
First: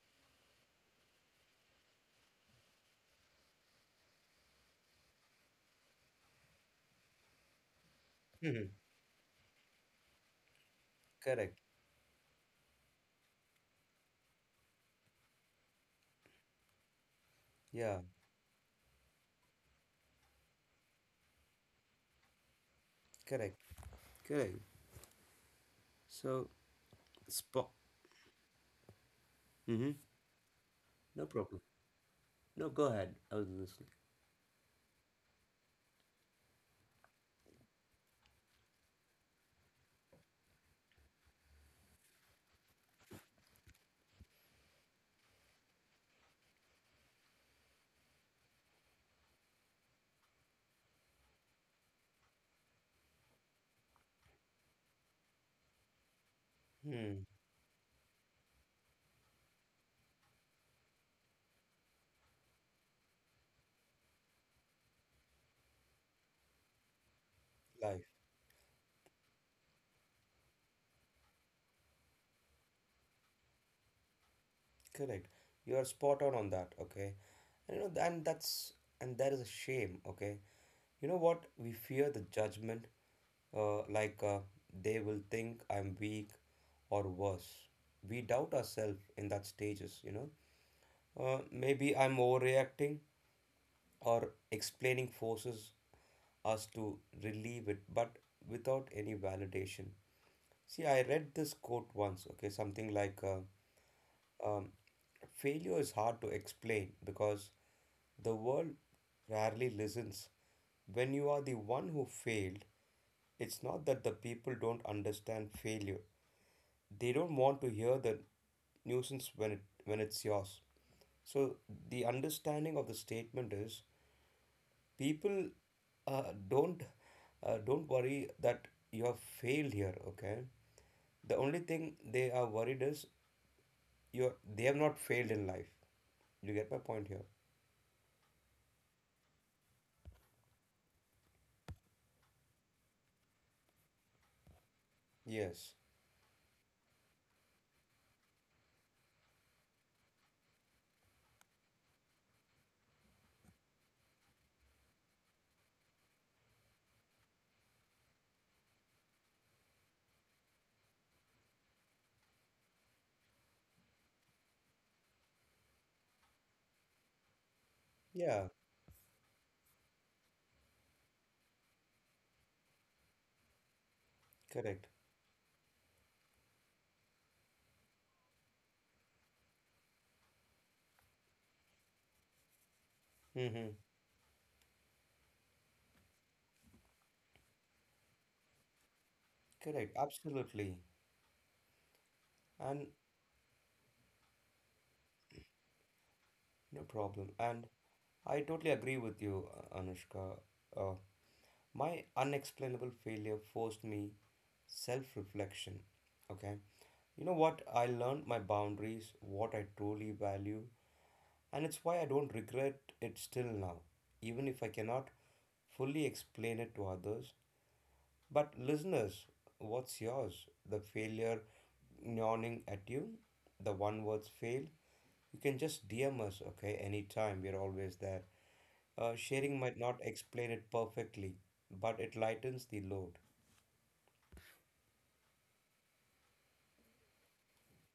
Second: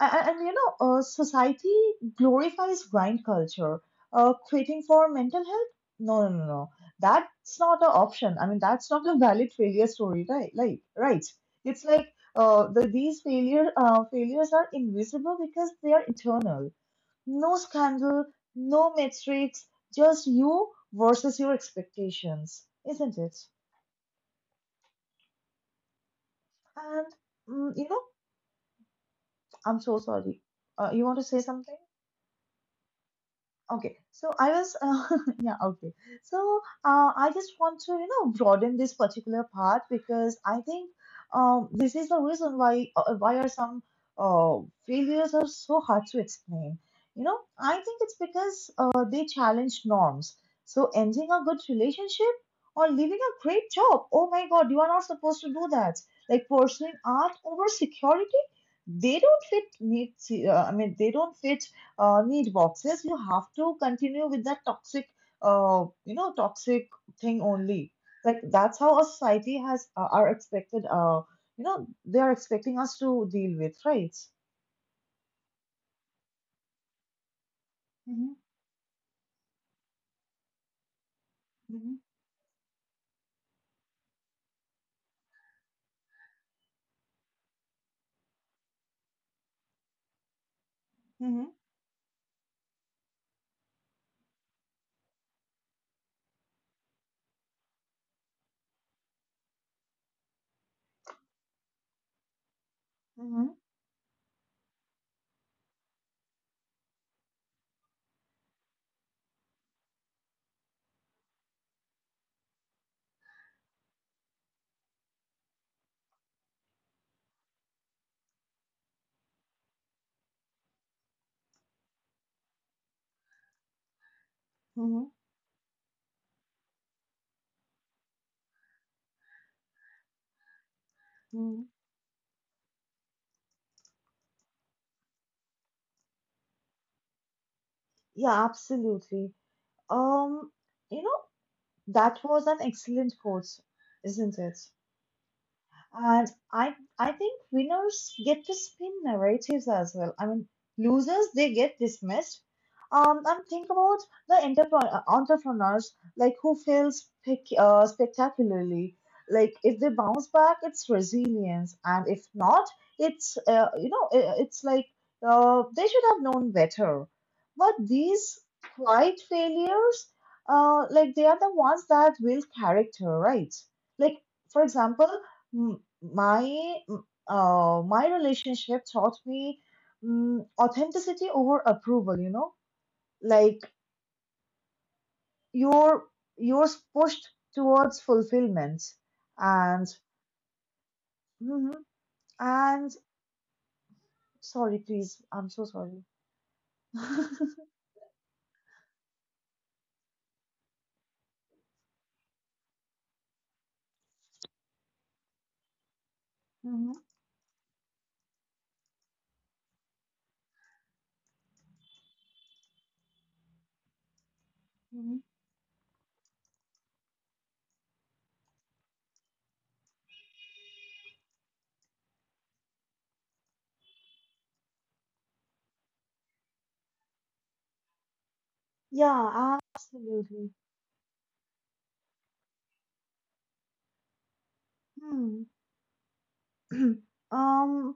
S1: and you know, society glorifies grind culture. Quitting for mental health? No, no, no, no. That's not an option. I mean,
S2: Hmm.
S1: that's not a valid failure story, right? Like, right?
S2: Correct.
S1: It's like the, these failures are invisible because they are internal. No
S2: Yeah,
S1: scandal, no metrics, just you versus your expectations, isn't it?
S2: correct, correct. So,
S1: And
S2: spot.
S1: you know, I'm
S2: Hmm.
S1: so sorry. You want to
S2: No
S1: say
S2: problem.
S1: something?
S2: No, go ahead. I was listening.
S1: Okay, so I was, yeah, okay. So I just want to, you know, broaden this particular part because I think this is the reason why are some uh, failures are so hard to explain. You know, I think it's because they challenge norms. So ending a good relationship or leaving a great job. Oh my God, you are not supposed to do that. Like pursuing
S2: Hmm.
S1: art over security, they don't fit needs. I mean, they don't fit need boxes, you have to continue with that toxic, toxic thing only.
S2: Life.
S1: Like that's how a society has are expected. You know, they are expecting us to deal with, right?
S2: Correct. You are spot on that. Okay. And you know, and
S1: Mm-hmm.
S2: that is a shame. Okay. You know what? We fear the judgment. Like they will think I'm weak, or worse. We doubt ourselves in that stages. You know.
S1: Mm-hmm.
S2: Maybe I'm overreacting, or explaining forces us to relieve it, but without any validation. See, I read this quote once, okay, something like
S1: Mm-hmm.
S2: um, failure is hard to explain because the world rarely listens. When you are the one who failed, it's not that the people don't understand failure. They don't want to hear the nuisance when it's yours. So the understanding of the statement is
S1: Mm-hmm. Hmm.
S2: people uh, don't don't worry that you have failed here, okay? The
S1: Hmm.
S2: only thing they are worried is you, they have not failed in life. You get my point here?
S1: Yeah, absolutely. Um, you know, that was an excellent quote, isn't it?
S2: Yes.
S1: And I think winners get to spin narratives as well. I mean, losers they get dismissed. And think about the entrepreneurs like who fails spectacularly. Like if they bounce back, it's resilience, and if not, it's it's like they should have known better. But these
S2: Yeah,
S1: quiet failures, like they are the ones that build character, right? Like for
S2: correct.
S1: example my my relationship taught me authenticity over approval, you know, like
S2: Mm-hmm.
S1: you're you're pushed towards fulfillment and
S2: Correct, absolutely.
S1: mhm,
S2: And
S1: and sorry please I'm so sorry.
S2: no
S1: Hmm.
S2: problem. And I totally agree with you, Anushka. uh, My unexplainable failure forced me self reflection. Okay. You know what? I learned my boundaries, what I truly value, and it's why I don't regret it still now, even if I cannot
S1: Hmm.
S2: fully explain it to others. But listeners, what's yours? The failure yawning at you? The one words fail? You can just DM us, okay? Anytime, we're always there.
S1: Yeah,
S2: Sharing might not
S1: absolutely.
S2: explain it perfectly, but it lightens the load.
S1: Hmm. Um,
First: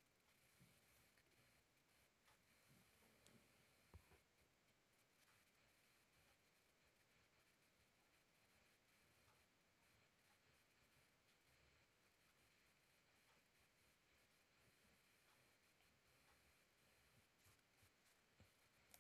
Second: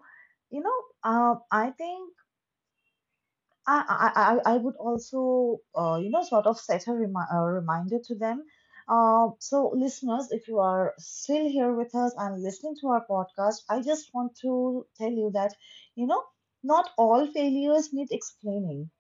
S1: you know, I think I would also, you know, sort of set a reminder to them. So, listeners, if you are still here with us and listening to our podcast, I just want to tell you that, you know, not all failures need explaining.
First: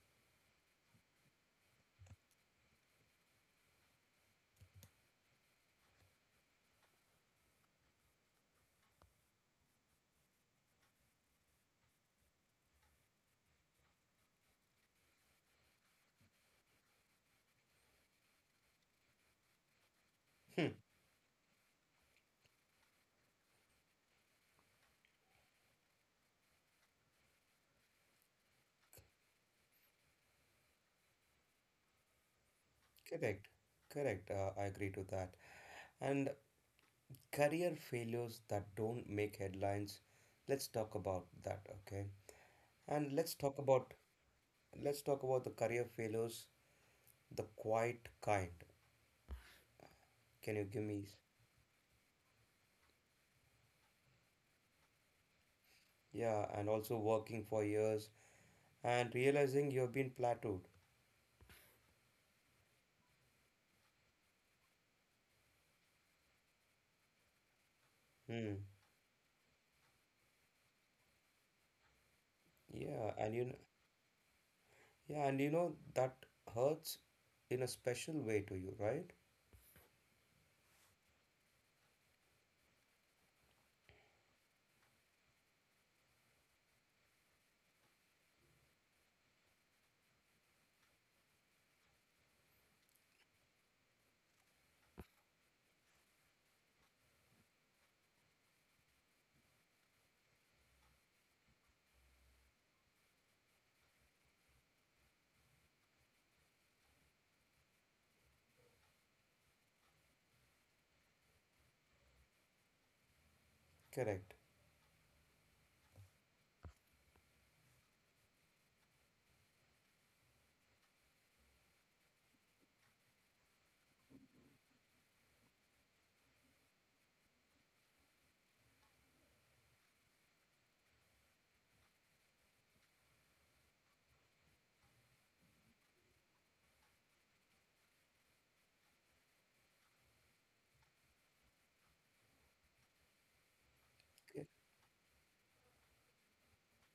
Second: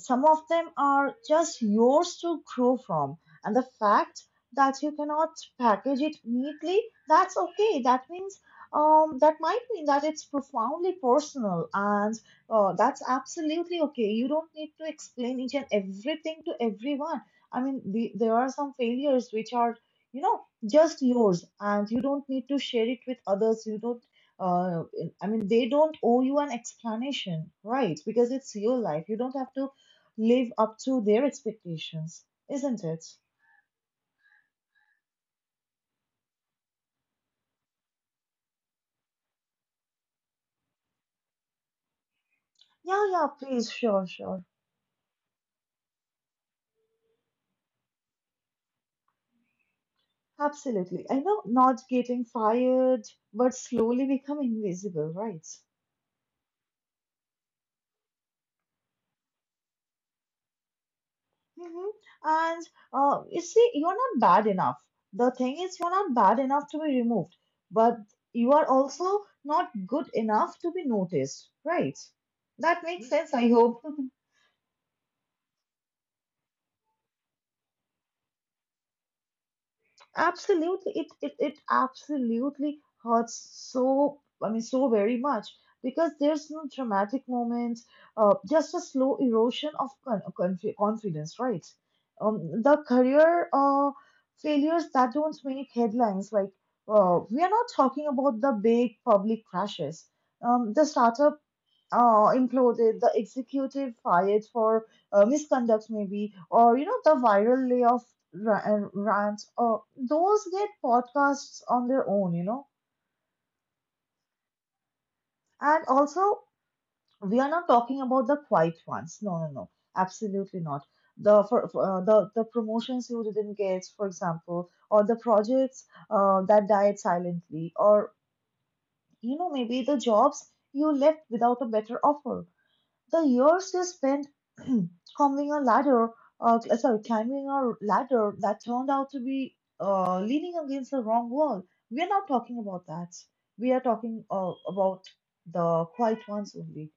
S1: Some of them are just yours to grow from. And the fact that you cannot package it neatly, that's okay. That means, that might mean that it's profoundly personal and oh, that's absolutely okay. You don't need to explain each and everything to everyone. I mean, there are some failures which are, you know,
S2: Hmm,
S1: just yours, and you don't need to share it with others. You don't, uh, I mean, they don't owe you an explanation, right? Because it's your life. You don't have to live up to their expectations, isn't it?
S2: correct, correct. I agree to that. And career failures that don't make headlines, let's talk about that, okay?
S1: Yeah,
S2: And
S1: yeah,
S2: let's talk
S1: please,
S2: about,
S1: sure, sure.
S2: the career failures, the quiet kind. Can you give
S1: Absolutely.
S2: me?
S1: I know not getting fired, but slowly become invisible, right?
S2: Yeah, and also working for years and realizing you've been plateaued.
S1: Hmm. And you see, you're not bad enough. The thing is, you're not bad enough to be removed, but you are
S2: Hmm.
S1: also not good enough to be noticed, right? That makes
S2: Yeah,
S1: sense,
S2: and
S1: I
S2: you know,
S1: hope.
S2: yeah, and you know that hurts in a special way to you, right?
S1: Absolutely, it absolutely hurts, so I mean so very much because there's no dramatic moments. Just a slow erosion of confidence, right? The career failures that don't make headlines, like we are not talking about the big public crashes. The startup imploded, the executive fired for misconduct, maybe, or you know, the viral layoff rant, those get podcasts on their own, you know.
S2: Correct.
S1: And also, we are not talking about the quiet ones. No, no, no, absolutely not. The the promotions you didn't get, for example, or the projects that died silently, or you know, maybe the jobs you left without a better offer. The years he spent climbing a ladder, sorry, climbing a ladder that turned out to be leaning against the wrong wall. We are not talking about that. We are talking
S2: C-.
S1: about the quiet ones only,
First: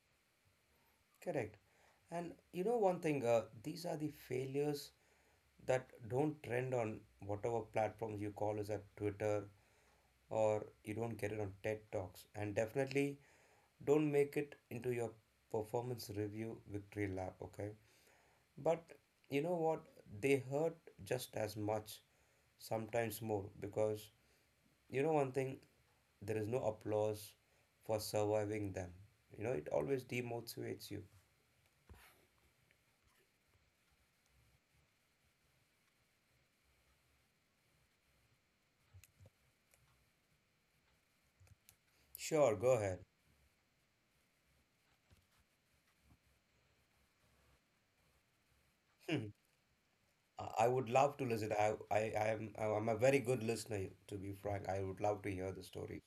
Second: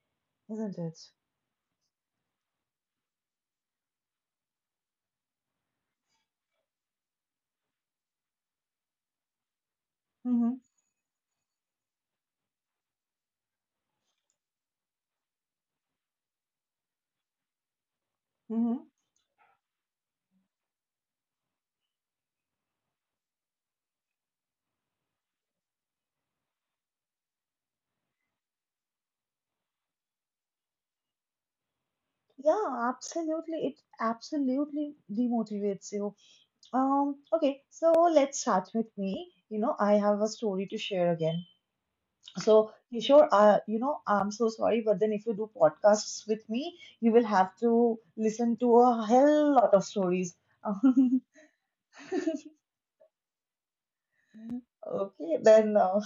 S1: isn't it?
S2: Correct. And you know one thing, these are the failures that don't trend on whatever platforms you call as at Twitter,
S1: Mm-hmm.
S2: or you don't get it on TED Talks. And definitely don't make it into your performance review victory lap, okay?
S1: Mm-hmm.
S2: But you know what? They hurt just as much, sometimes more, because you know one thing, there is no applause for surviving them. You know, it always demotivates you.
S1: Yeah, absolutely. It absolutely demotivates you. Okay, so let's start with me. You know, I have a story to share again.
S2: Sure, go
S1: So,
S2: ahead.
S1: Kishore, you know, I'm so sorry, but then if you do podcasts with me, you will have to listen to a
S2: Hmm.
S1: hell lot of stories.
S2: I would love to listen. I'm a very good listener, to be frank. I would love to
S1: Okay,
S2: hear the
S1: then uh,
S2: stories.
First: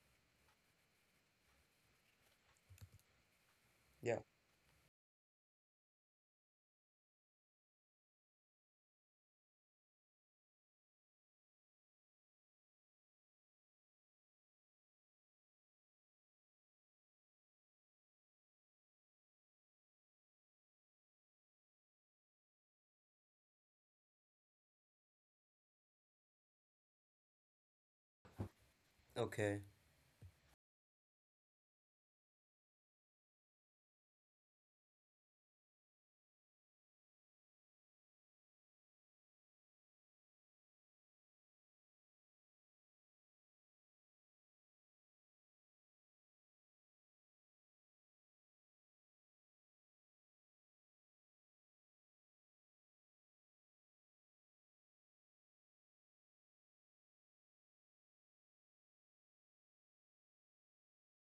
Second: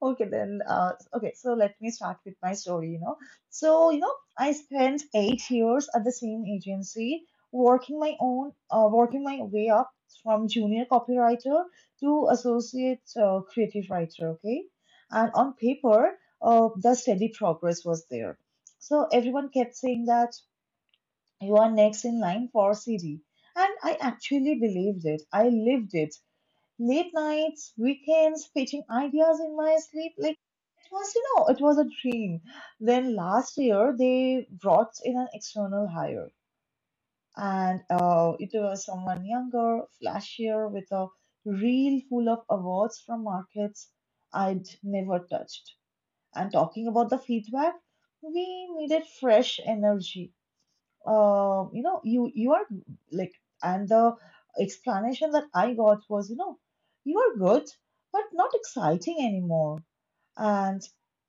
S1: Okay, then, okay, so let me start with my story, you know. So, you know,
S2: Yeah.
S1: I spent 8 years at the same agency, working my way up from junior copywriter to associate creative writer, okay? And on paper, the steady progress was there. So everyone kept saying that you are next in line for CD. And I actually believed it. I lived it. Late nights, weekends, pitching ideas in
S2: Okay.
S1: my sleep, like it was, you know, it was a dream. Then last year they brought in an external hire, and it was someone younger, flashier, with a reel full of awards from markets I'd never touched. And talking about the feedback, we needed fresh energy. You are like, and the explanation that I got was, you know, you are good, but not exciting anymore and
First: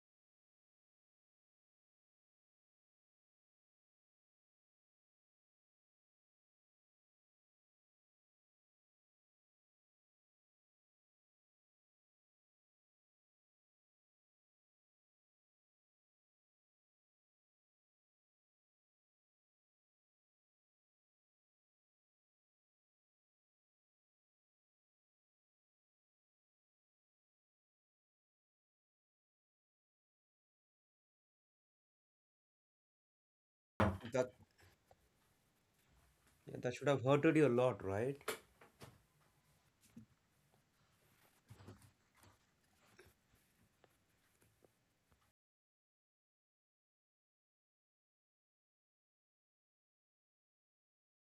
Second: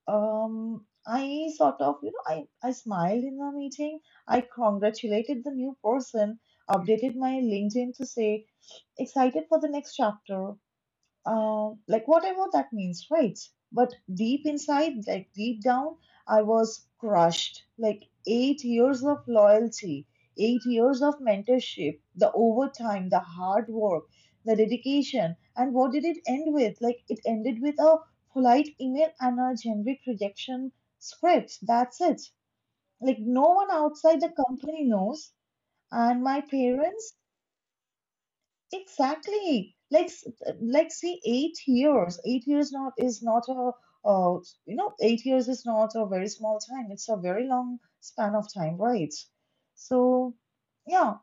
S1: I sort of, you know, I smiled in the meeting. I congratulated the new person, updated my LinkedIn to say, "Excited for the next chapter," like whatever that means, right? But deep inside, like deep down, I was crushed. Like 8 years of loyalty, 8 years of mentorship, the overtime, the hard work, the dedication. And what did it end with? Like it ended with a polite email and a generic rejection script. That's it. Like no one outside the
S2: That
S1: company knows. And my
S2: yeah, that should have
S1: parents,
S2: hurted you a lot, right?
S1: exactly. Like, s- like, see, 8 years. 8 years not is not a, uh, 8 years is not a very small time. It's a very long span of time, right? So, yeah.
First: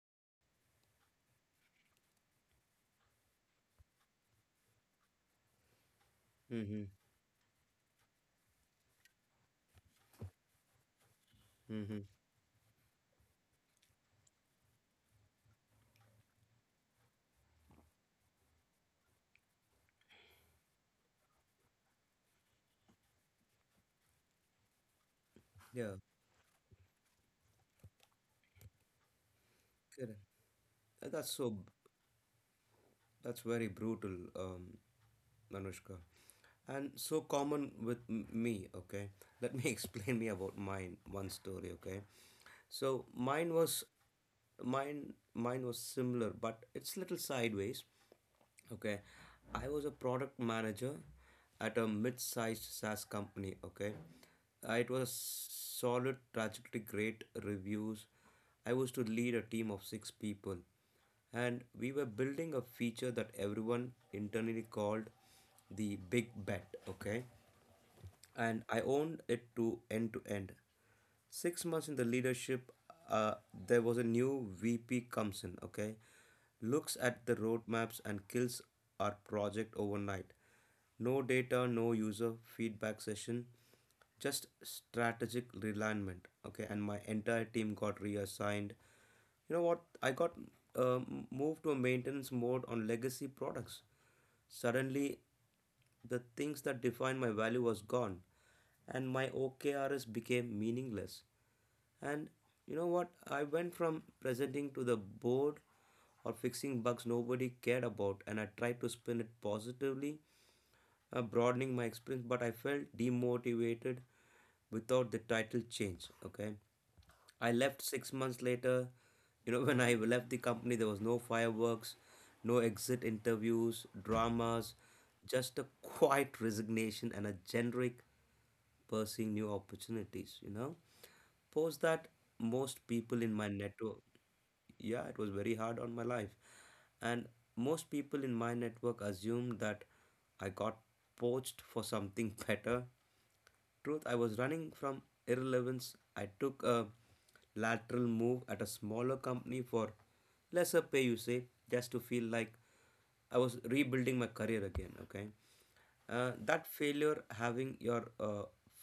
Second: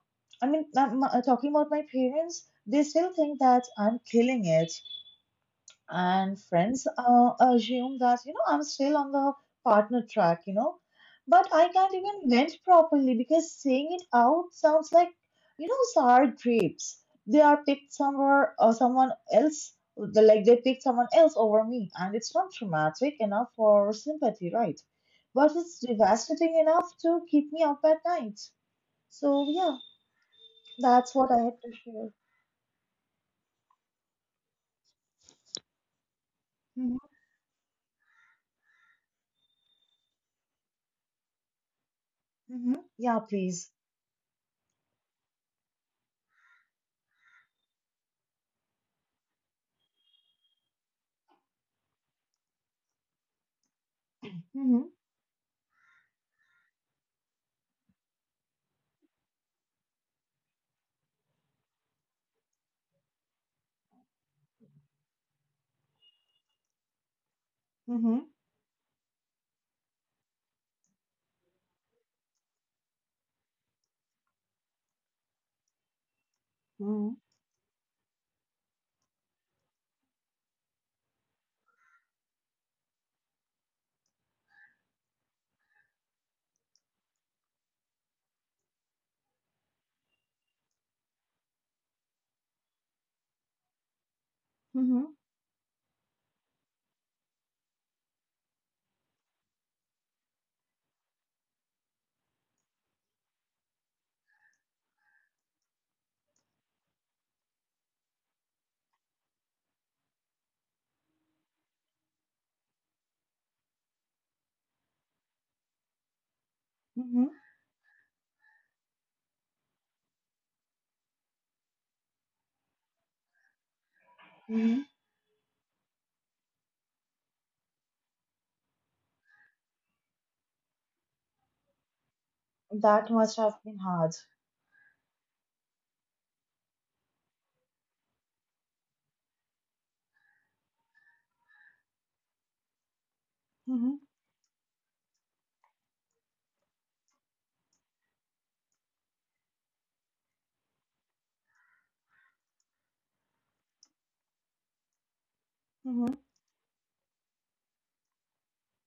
S1: I mean, I'm, talking about my parents, they still think that I'm killing it and
S2: Mm-hmm.
S1: friends assume that you know I'm still on the partner track, you know, but I can't
S2: Mm-hmm.
S1: even vent properly because saying it out sounds like you know sour grapes. They are picked somewhere or someone else, like they picked someone else over me, and it's not traumatic enough for sympathy, right? But it's
S2: Yeah.
S1: devastating enough to keep me up at night. So yeah,
S2: Correct.
S1: that's
S2: That's
S1: what I had
S2: so,
S1: to share.
S2: that's very brutal, um, Manushka, and
S1: Hmm.
S2: so common with me. Okay, let me explain me about mine. One story. Okay,
S1: Hmm.
S2: so
S1: Yeah,
S2: mine
S1: please.
S2: was, mine was similar, but it's little sideways. Okay, I was a product manager at a mid-sized SaaS company. Okay,
S1: Hmm.
S2: it was a solid trajectory, great reviews. I was to lead a team of six people, and we were building a feature that everyone internally called the Big Bet. Okay,
S1: Hmm.
S2: and I owned it to end to end. 6 months in the leadership, uh, there was a new VP comes in, okay? Looks
S1: Hmm.
S2: at the roadmaps and kills our project overnight. No data, no user feedback session, just strategic realignment, okay? And my entire team got reassigned. You know what? I got moved to a maintenance mode on legacy products.
S1: Hmm.
S2: Suddenly, the things that define my value was gone and my OKRs became meaningless. And you know what? I went from presenting to the board or fixing bugs nobody cared about, and I tried to spin it positively, broadening my experience, but I felt demotivated without the title change. Okay,
S1: Hmm.
S2: I left 6 months later. You know, when I left the company, there was no fireworks, no exit interviews, dramas,
S1: Hmm.
S2: just a quiet resignation and a generic pursuing new opportunities, you know. Post that, most
S1: That
S2: people in
S1: must
S2: my
S1: have been
S2: network,
S1: hard.
S2: yeah, it was very hard on my life. And most people in my network assumed that I got poached for something better.
S1: Hmm.
S2: Truth, I was running from irrelevance. I took a lateral move at a smaller company for lesser pay, you say, just to feel like I was rebuilding my career again. Okay.
S1: Hmm.
S2: That failure, having your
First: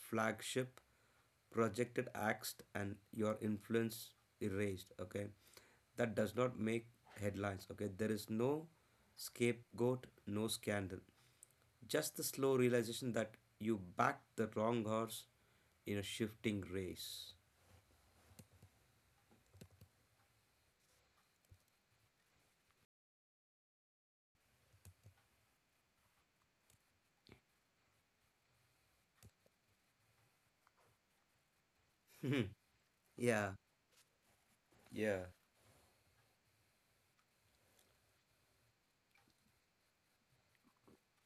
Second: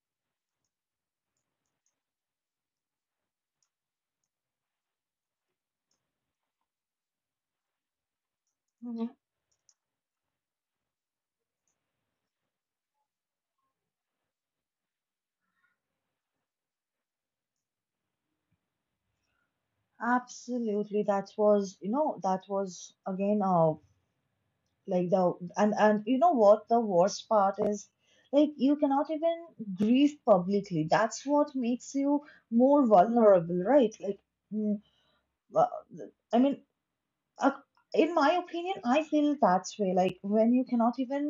S2: flagship projected axed and your influence erased, okay, that does not make headlines. Okay. There is no
S1: Hmm.
S2: scapegoat, no scandal. Just the slow realization that you backed the wrong horse in a shifting race.
S1: Absolutely. That was, you know, that was again, like the, and you know what the worst part is? Like you cannot even grieve publicly. That's what makes you more
S2: Yeah.
S1: vulnerable, right? Like, mm,
S2: Yeah.
S1: uh, I mean, Uh, in my opinion, I feel that's way. Like when you cannot even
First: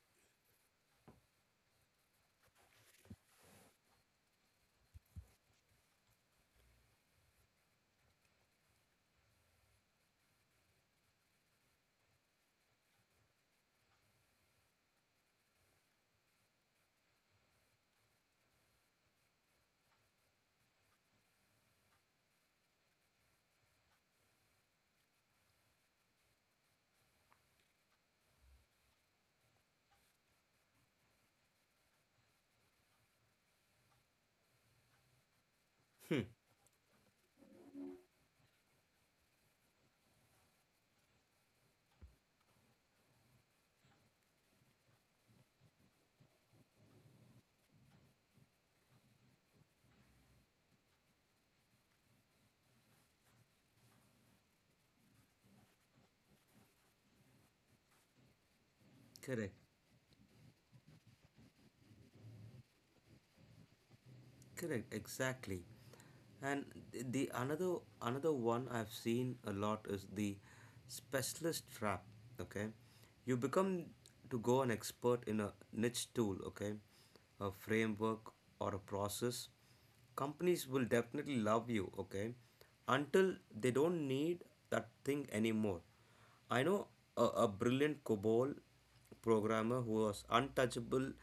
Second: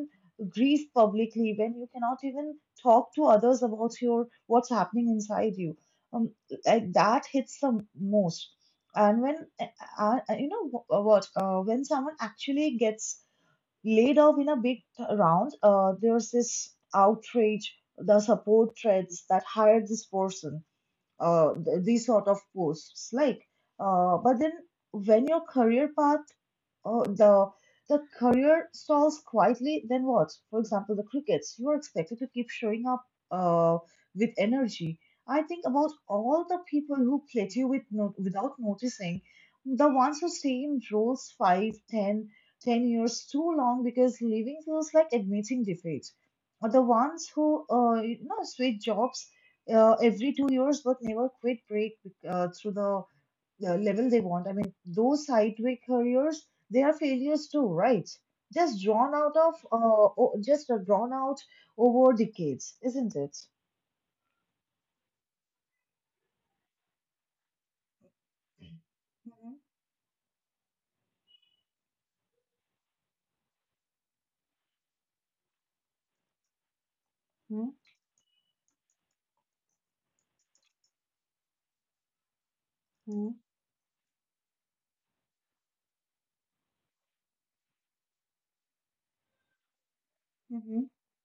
S1: grieve publicly, when you cannot even talk to others about your what's happening inside you, um, like that hits the most. And when uh, when someone actually gets laid off in a big round, there's this outrage, the support threads that hired this person, these sort of posts, like. But then when your career path Oh, the career stalls quietly, then what? For example, the crickets. You are expected to keep showing up uh, with energy. I think about
S2: Hmm.
S1: all the people who plate you with without noticing, the ones who stay in roles 10 years too long because leaving feels like admitting defeat. Or the ones who switch jobs every 2 years but never quit break through the level they want. I mean, those sideways careers, they are failures too, right? Just drawn
S2: Correct.
S1: just are drawn out over decades, isn't it?
S2: Correct, exactly. And the another another one I've seen a
S1: Mm-hmm.
S2: lot is the specialist trap. Okay, you become to go an expert in a niche tool. Okay, a framework or a process. Companies will definitely love you. Okay, until
S1: Mm-hmm.
S2: they don't need that thing anymore. I know a brilliant COBOL programmer who was
S1: Mm-hmm.
S2: untouchable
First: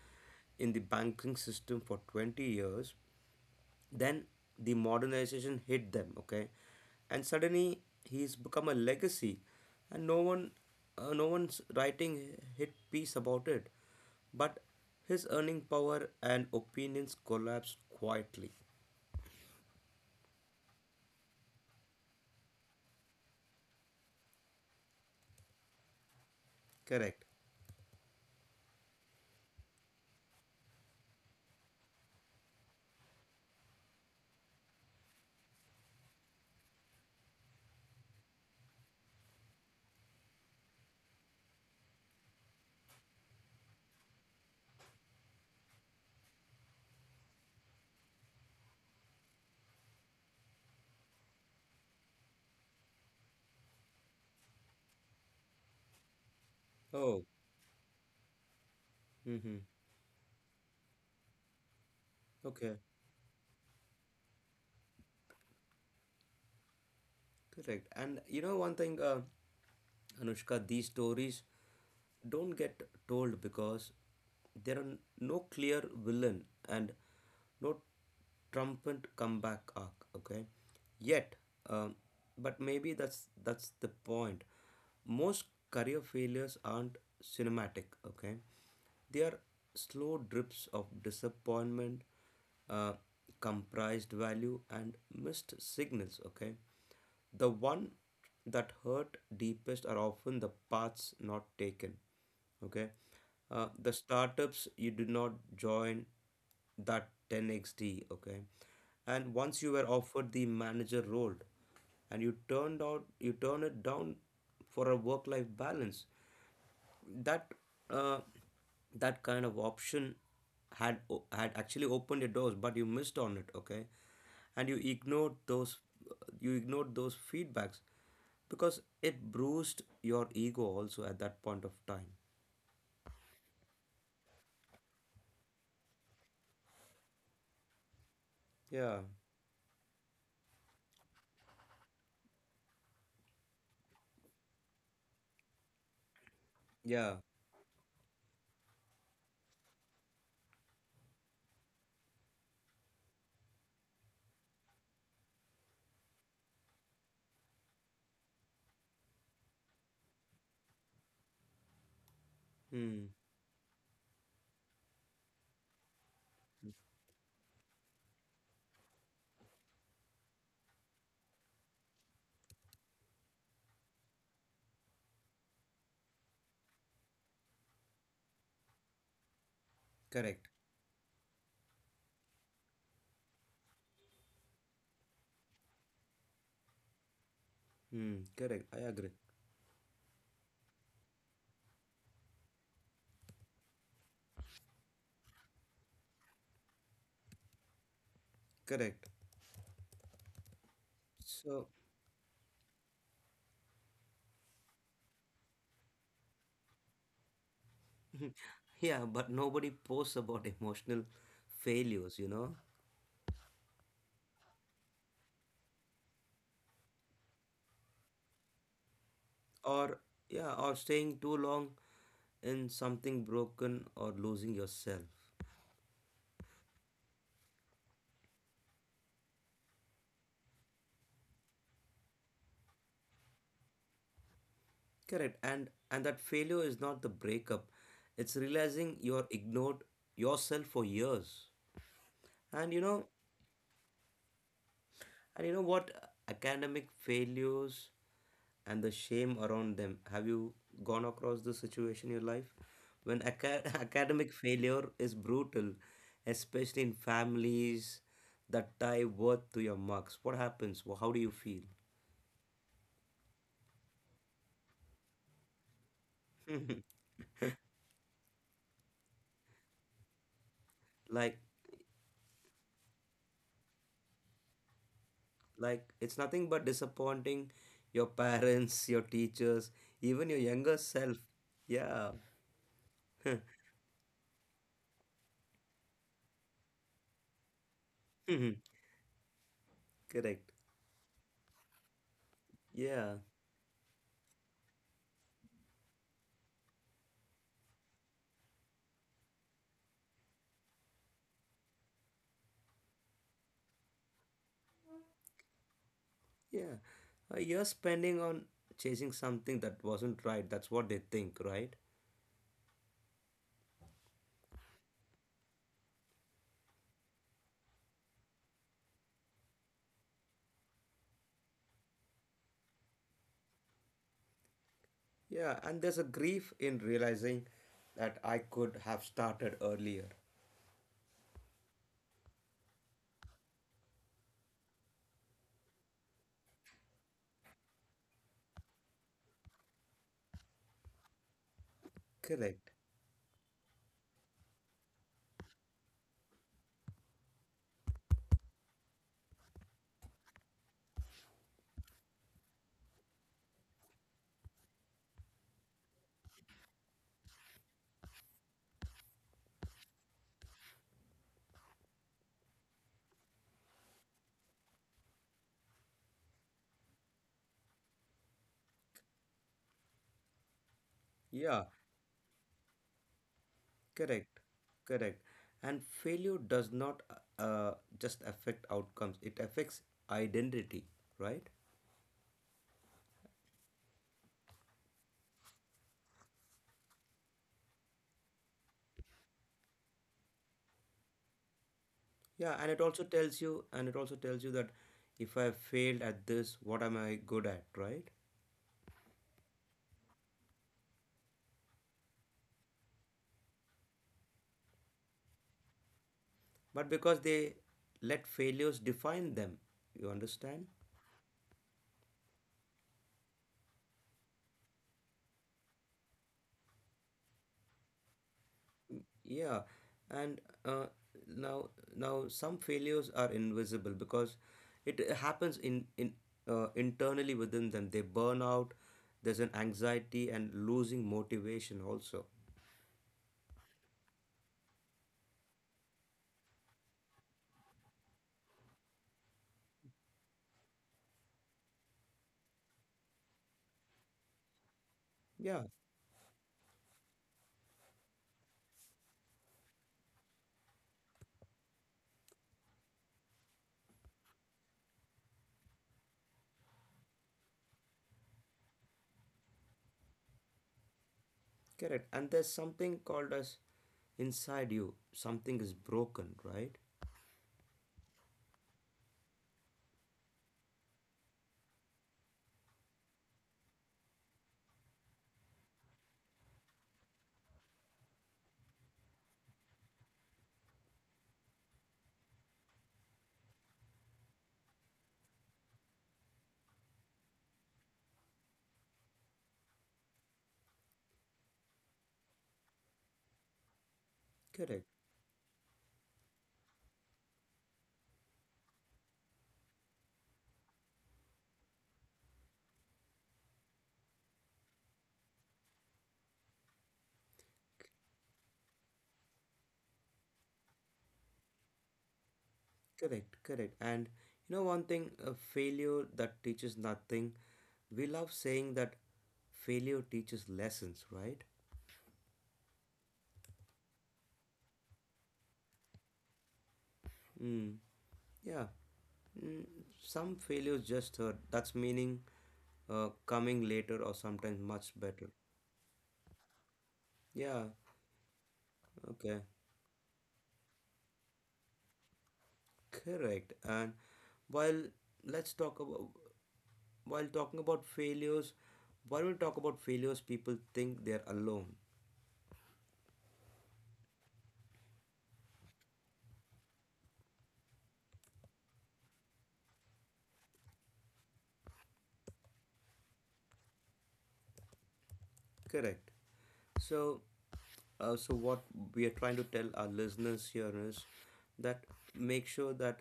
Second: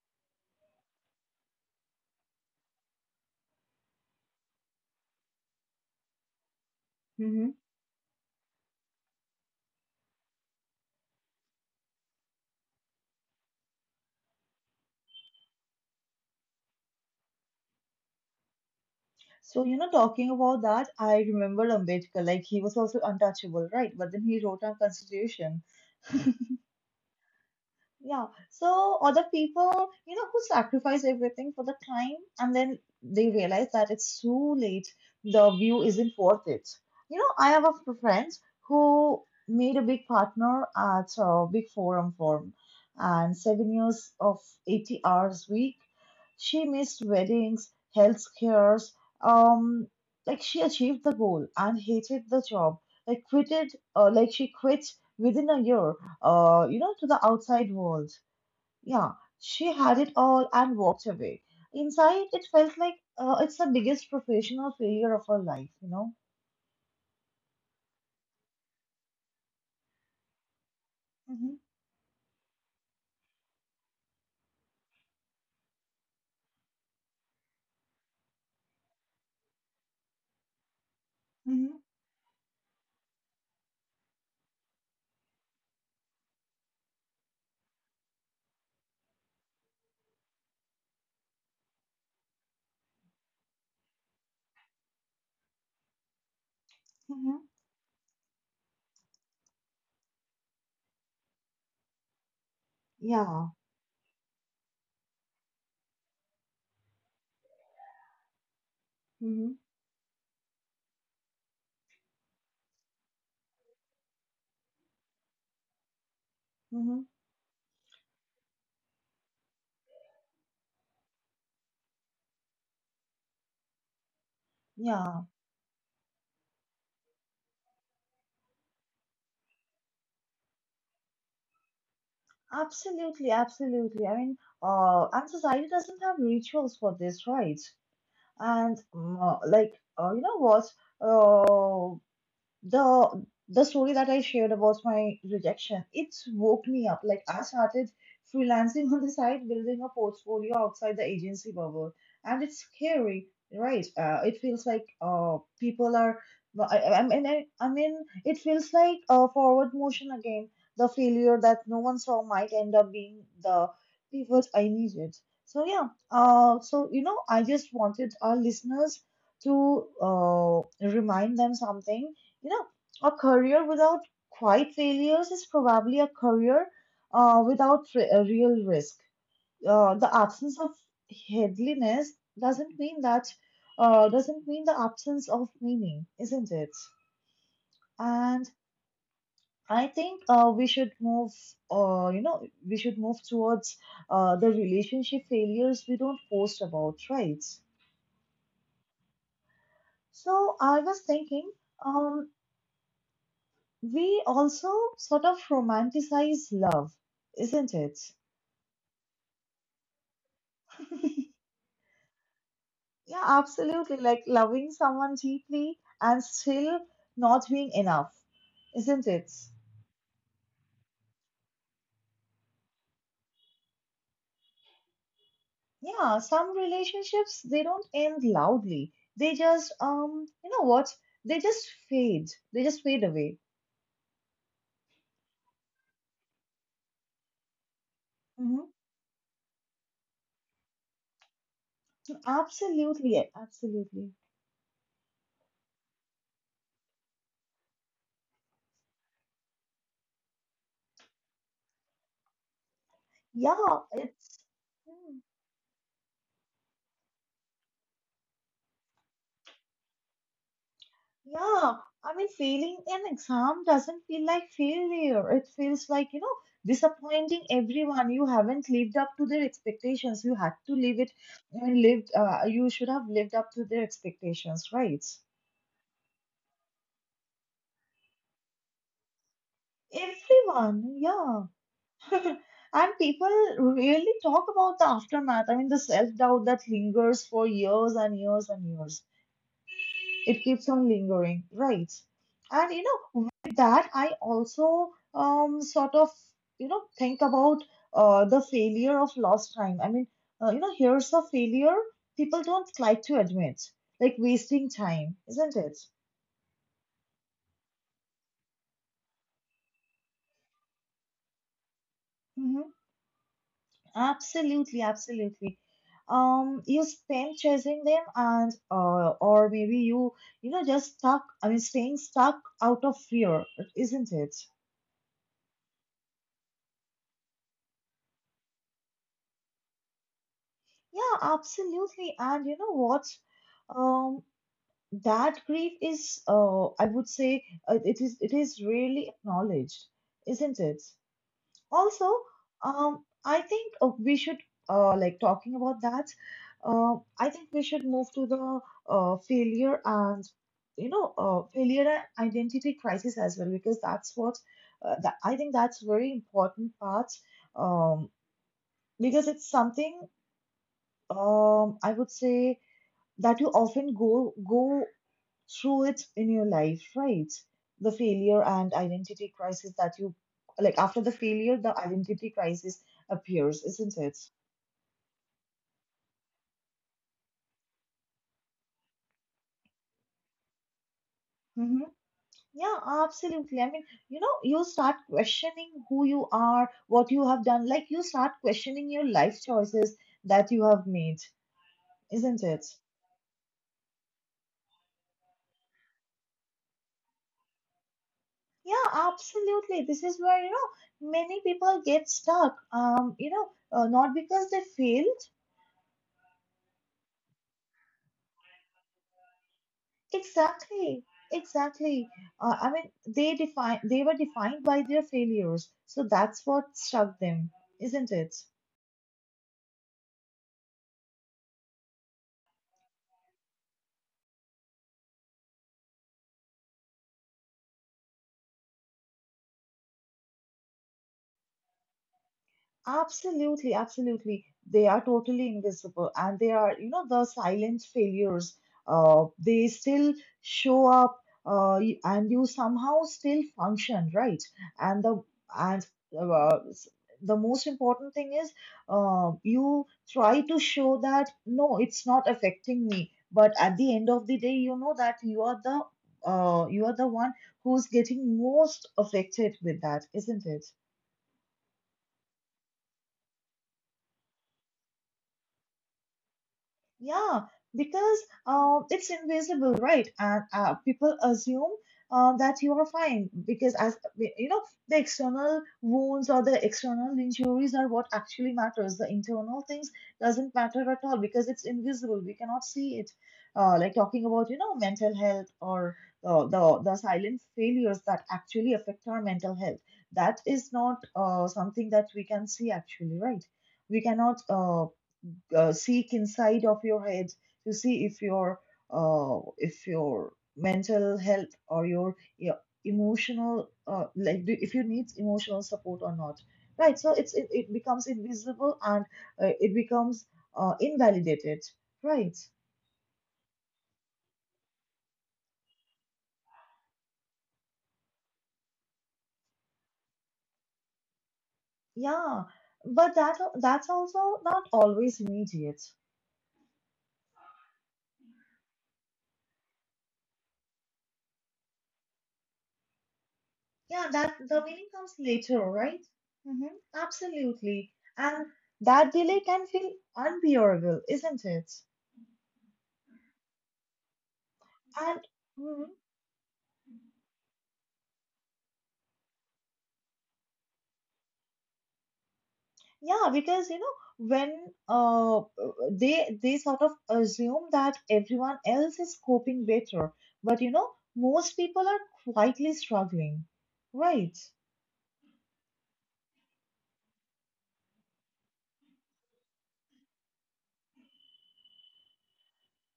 S2: in the banking system for 20 years. Then the modernization hit them, okay? And
S1: Mm-hmm.
S2: suddenly he's become a legacy, and no one's writing hit piece about it. But his earning power and opinions collapsed quietly.
S1: So, you know, talking about that, I remember Ambedkar, like he was also untouchable, right? But then he wrote our constitution.
S2: Correct.
S1: Yeah. So other people, you know, who sacrifice everything for the climb and then they realize that it's too late. The view isn't worth it. You know, I have a friend who made a big partner at a big forum firm and 7 years of 80 hours week. She missed weddings, health scares, um, like she achieved the goal and hated the job. Like she quit within a year to
S2: Oh.
S1: the outside world. Yeah,
S2: Mhm.
S1: she had it all and walked away. Inside, it
S2: Okay.
S1: felt like it's the biggest professional failure of her life, you know?
S2: Correct. And you know one thing, Anushka, these stories
S1: Hmm.
S2: don't get told because there are no clear villain and no trumpet comeback arc. Okay, yet,
S1: Mm-hmm.
S2: um, but maybe that's the point. Most career failures aren't cinematic. Okay, they are slow drips of disappointment, uh, comprised value, and missed signals. Okay,
S1: Mm-hmm.
S2: the one that hurt deepest are often the paths not taken. Okay,
S1: Yeah.
S2: the startups you did not join that 10xd. Okay, and
S1: Mm-hmm.
S2: once you were offered the manager role, and you turned out you turn it down for a work-life balance.
S1: Mm-hmm.
S2: That uh, that kind of option had had actually opened your doors, but you missed on it. Okay, and you
S1: Yeah,
S2: ignored those, feedbacks because it bruised your ego also at that point of time.
S1: absolutely, absolutely. I mean, and society doesn't have rituals for this, right? And
S2: Yeah,
S1: like, you know what? Uh. The story that I shared about my rejection, it woke me up.
S2: yeah.
S1: Like I started freelancing on the side, building a portfolio outside the agency bubble, and it's scary, right? It feels like people are. well, I, I mean, I, I mean, it feels like forward motion again. The failure that no one saw might end up
S2: Hmm,
S1: being the pivot I needed. So yeah, so you know, I just wanted our listeners to remind them something, you know, a career without quiet failures is probably a career without a real risk. The
S2: correct.
S1: absence of headliness doesn't mean that doesn't mean the absence of meaning, isn't it?
S2: Hmm,
S1: And
S2: correct, I agree.
S1: I think you know, we should move towards the relationship failures we don't post about, right?
S2: Correct.
S1: So I was thinking,
S2: So.
S1: um, we also sort of romanticize love, isn't it?
S2: Yeah, but nobody posts about emotional failures, you know.
S1: Yeah, absolutely. Like loving someone deeply and still not being enough, isn't it?
S2: Or yeah, or staying too long in something broken or losing yourself.
S1: Yeah, some relationships they don't end loudly. They just you know what? They just fade. They just fade away.
S2: Correct. And that failure is not the breakup. It's
S1: Hmm.
S2: realizing you're ignored yourself for years. And you know,
S1: Absolutely, absolutely.
S2: and you know what, academic failures and the shame around them. Have you gone across this situation in your life? When aca-
S1: Yeah,
S2: academic
S1: it's.
S2: failure is
S1: Hmm.
S2: brutal, especially in families that tie worth to your marks, what happens? Well, how do you feel?
S1: Yeah, I mean, failing an exam doesn't feel like failure. It feels like, you know, disappointing everyone. You haven't lived up to their expectations. You had to live it.
S2: Like
S1: I mean, you should have lived up to their expectations, right?
S2: like it's nothing but disappointing your parents your teachers, even your younger
S1: Everyone,
S2: self.
S1: yeah.
S2: Yeah.
S1: And people really talk about the aftermath. I mean, the self-doubt that lingers for years and years
S2: Mhm.
S1: and years. It
S2: Correct.
S1: keeps on lingering, right? And you
S2: Yeah,
S1: know, with that, I also um sort of you know think about the failure of lost time. I mean, you know, here's a failure people don't like to admit, like wasting time, isn't it?
S2: yeah. You're spending on chasing something that wasn't right, that's what they think, right?
S1: Hmm. Absolutely, absolutely. You spend chasing them, and or maybe you you know just stuck. I mean, staying stuck out of fear, isn't it?
S2: Yeah, and there's a grief in realizing that I could have started earlier.
S1: Yeah, absolutely. And you know what? Um, that grief is, I would say, it is really acknowledged, isn't it? Also,
S2: Correct.
S1: I think we should like talking about that. I think we should move to the uh, failure and failure and identity crisis as well because that's what I think that's very important part, um, because it's something, I would say that you often go through it in your life, right? The failure and identity crisis that you, like after the failure
S2: Yeah,
S1: the identity crisis appears, isn't it?
S2: correct, correct. And failure does not uh, just affect outcomes, it affects identity, right?
S1: Hmm. Yeah, absolutely. I mean, you know, you start questioning who you are, what you have done. Like you start questioning your life choices that you have made, isn't
S2: Yeah, and
S1: it?
S2: it also tells you, and it also tells you that if I failed at this, what am I good at, right?
S1: Yeah, absolutely. This is where, you know, many people get stuck, not because they fail.
S2: But because they let failures define them, you understand?
S1: Exactly, exactly. I mean, they were defined by their failures, so that's what struck them, isn't it?
S2: Yeah, and now, some failures are invisible because it happens in internally within them. They burn out. There's an anxiety and losing motivation also.
S1: Absolutely, absolutely. They are totally invisible and they are, you know, the silent failures. They still show up, and you somehow still function, right? And the
S2: Yeah,
S1: and s- the most important thing is, you try to show that no, it's not affecting me. But at the end of the day, you know that you are the one who's getting most affected with that, isn't it?
S2: correct. And there's something called as inside you. Something is broken, right?
S1: Yeah, because it's invisible, right? And people assume, that you are fine because, as you know, the external wounds or the external injuries are what actually matters. The internal things doesn't matter at all because it's invisible. We cannot see it. Like talking about, you know, mental health or the silent failures that actually affect our mental health. That is not something that we can see actually, right? We cannot
S2: Correct.
S1: uh, uh, seek inside of your head to see if your, if your mental health or your emotional, if you need emotional support or not, right? So it becomes invisible and it becomes invalidated, right?
S2: Correct, correct. And you know, one thing, a failure that teaches nothing. We love saying that failure teaches lessons, right?
S1: Yeah, but that that's also not always immediate.
S2: Mm, yeah. Mm, some failures just hurt. That's meaning coming later
S1: Yeah,
S2: or
S1: that
S2: sometimes
S1: the
S2: much
S1: meaning comes
S2: better.
S1: later, right? Mm-hmm.
S2: Yeah,
S1: Absolutely. And that
S2: okay.
S1: delay can feel unbearable, isn't it?
S2: Correct. And while
S1: And
S2: let's talk
S1: mhm,
S2: about while talking about failures, why don't we talk about failures people think they're alone?
S1: yeah, because you know when uh they sort of assume that everyone else is coping better, but you know most people are quietly struggling, right?
S2: Correct. So, so what we are trying to tell our listeners here is that make sure that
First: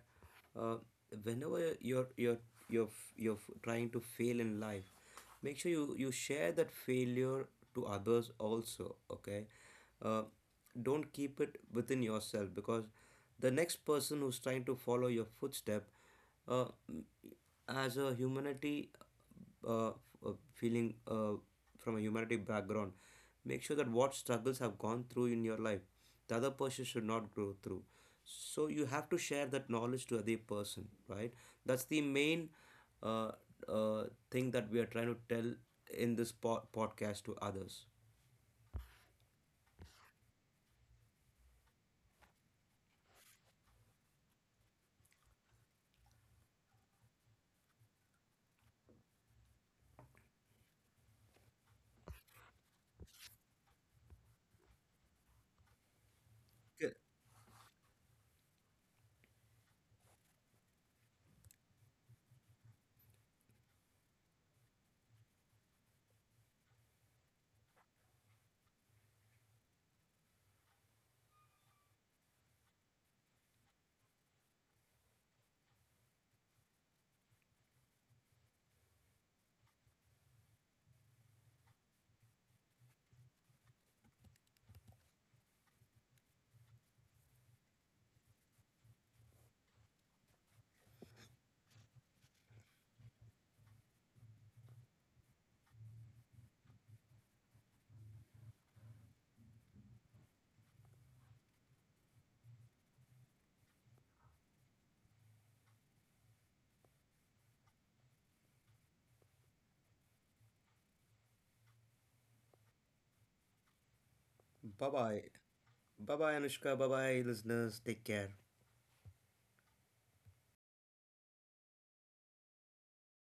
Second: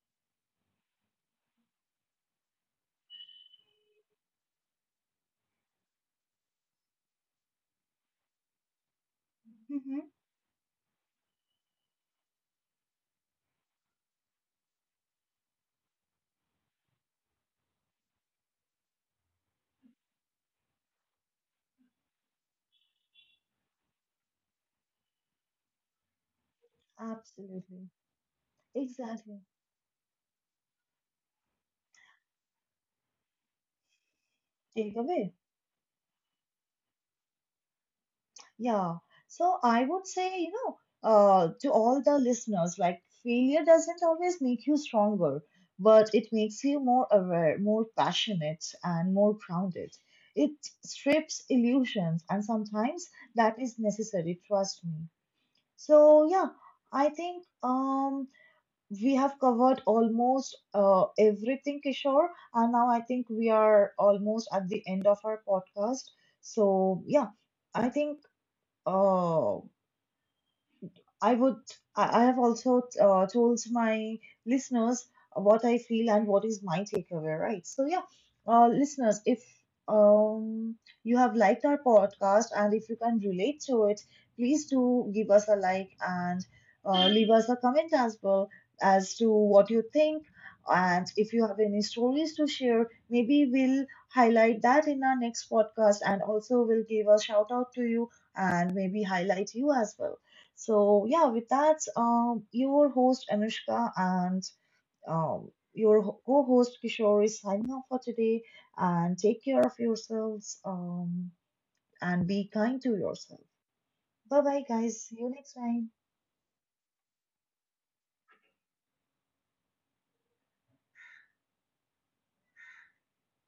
S2: uh, whenever you're trying to fail in life, make sure you share that failure to others also. Okay,
S1: Hmm.
S2: uh, don't keep it within yourself because the next person who's trying to follow your footstep, uh, as a humanity, uh, feeling from a humanity background, make sure that what struggles have gone through in your life the other person should not go through,
S1: Absolutely,
S2: so you have to
S1: exactly.
S2: share that knowledge to other person, right? That's the main uh, uh, thing that we are
S1: Take
S2: trying to
S1: away.
S2: tell in this podcast to others.
S1: Yeah. So I would say, you know, to all the listeners, like failure doesn't always make you stronger, but it makes you more aware, more passionate, and more grounded. It strips illusions, and sometimes that is necessary, trust me. So yeah,
S2: Okay.
S1: I think we have covered almost everything, Kishore, and now I think we are almost at the end of our podcast. So yeah, I think 哦，I would, I have also told my listeners what I feel and what is my takeaway, right? So, yeah, listeners, if um, you have liked our podcast and if you can relate to it, please do give us a like and leave us a comment as well as to what you think. And if you have any stories to share, maybe we'll highlight that in our next podcast and also we'll give a shout out to you and maybe highlight you as well. So yeah, with that, your host Anushka and co-host Kishore is signing off for today. And take care of yourselves, and be kind to yourself. Bye bye,
S2: Bye
S1: guys.
S2: bye.
S1: See you next time.
S2: Bye bye, Anushka. Bye bye, listeners, take care.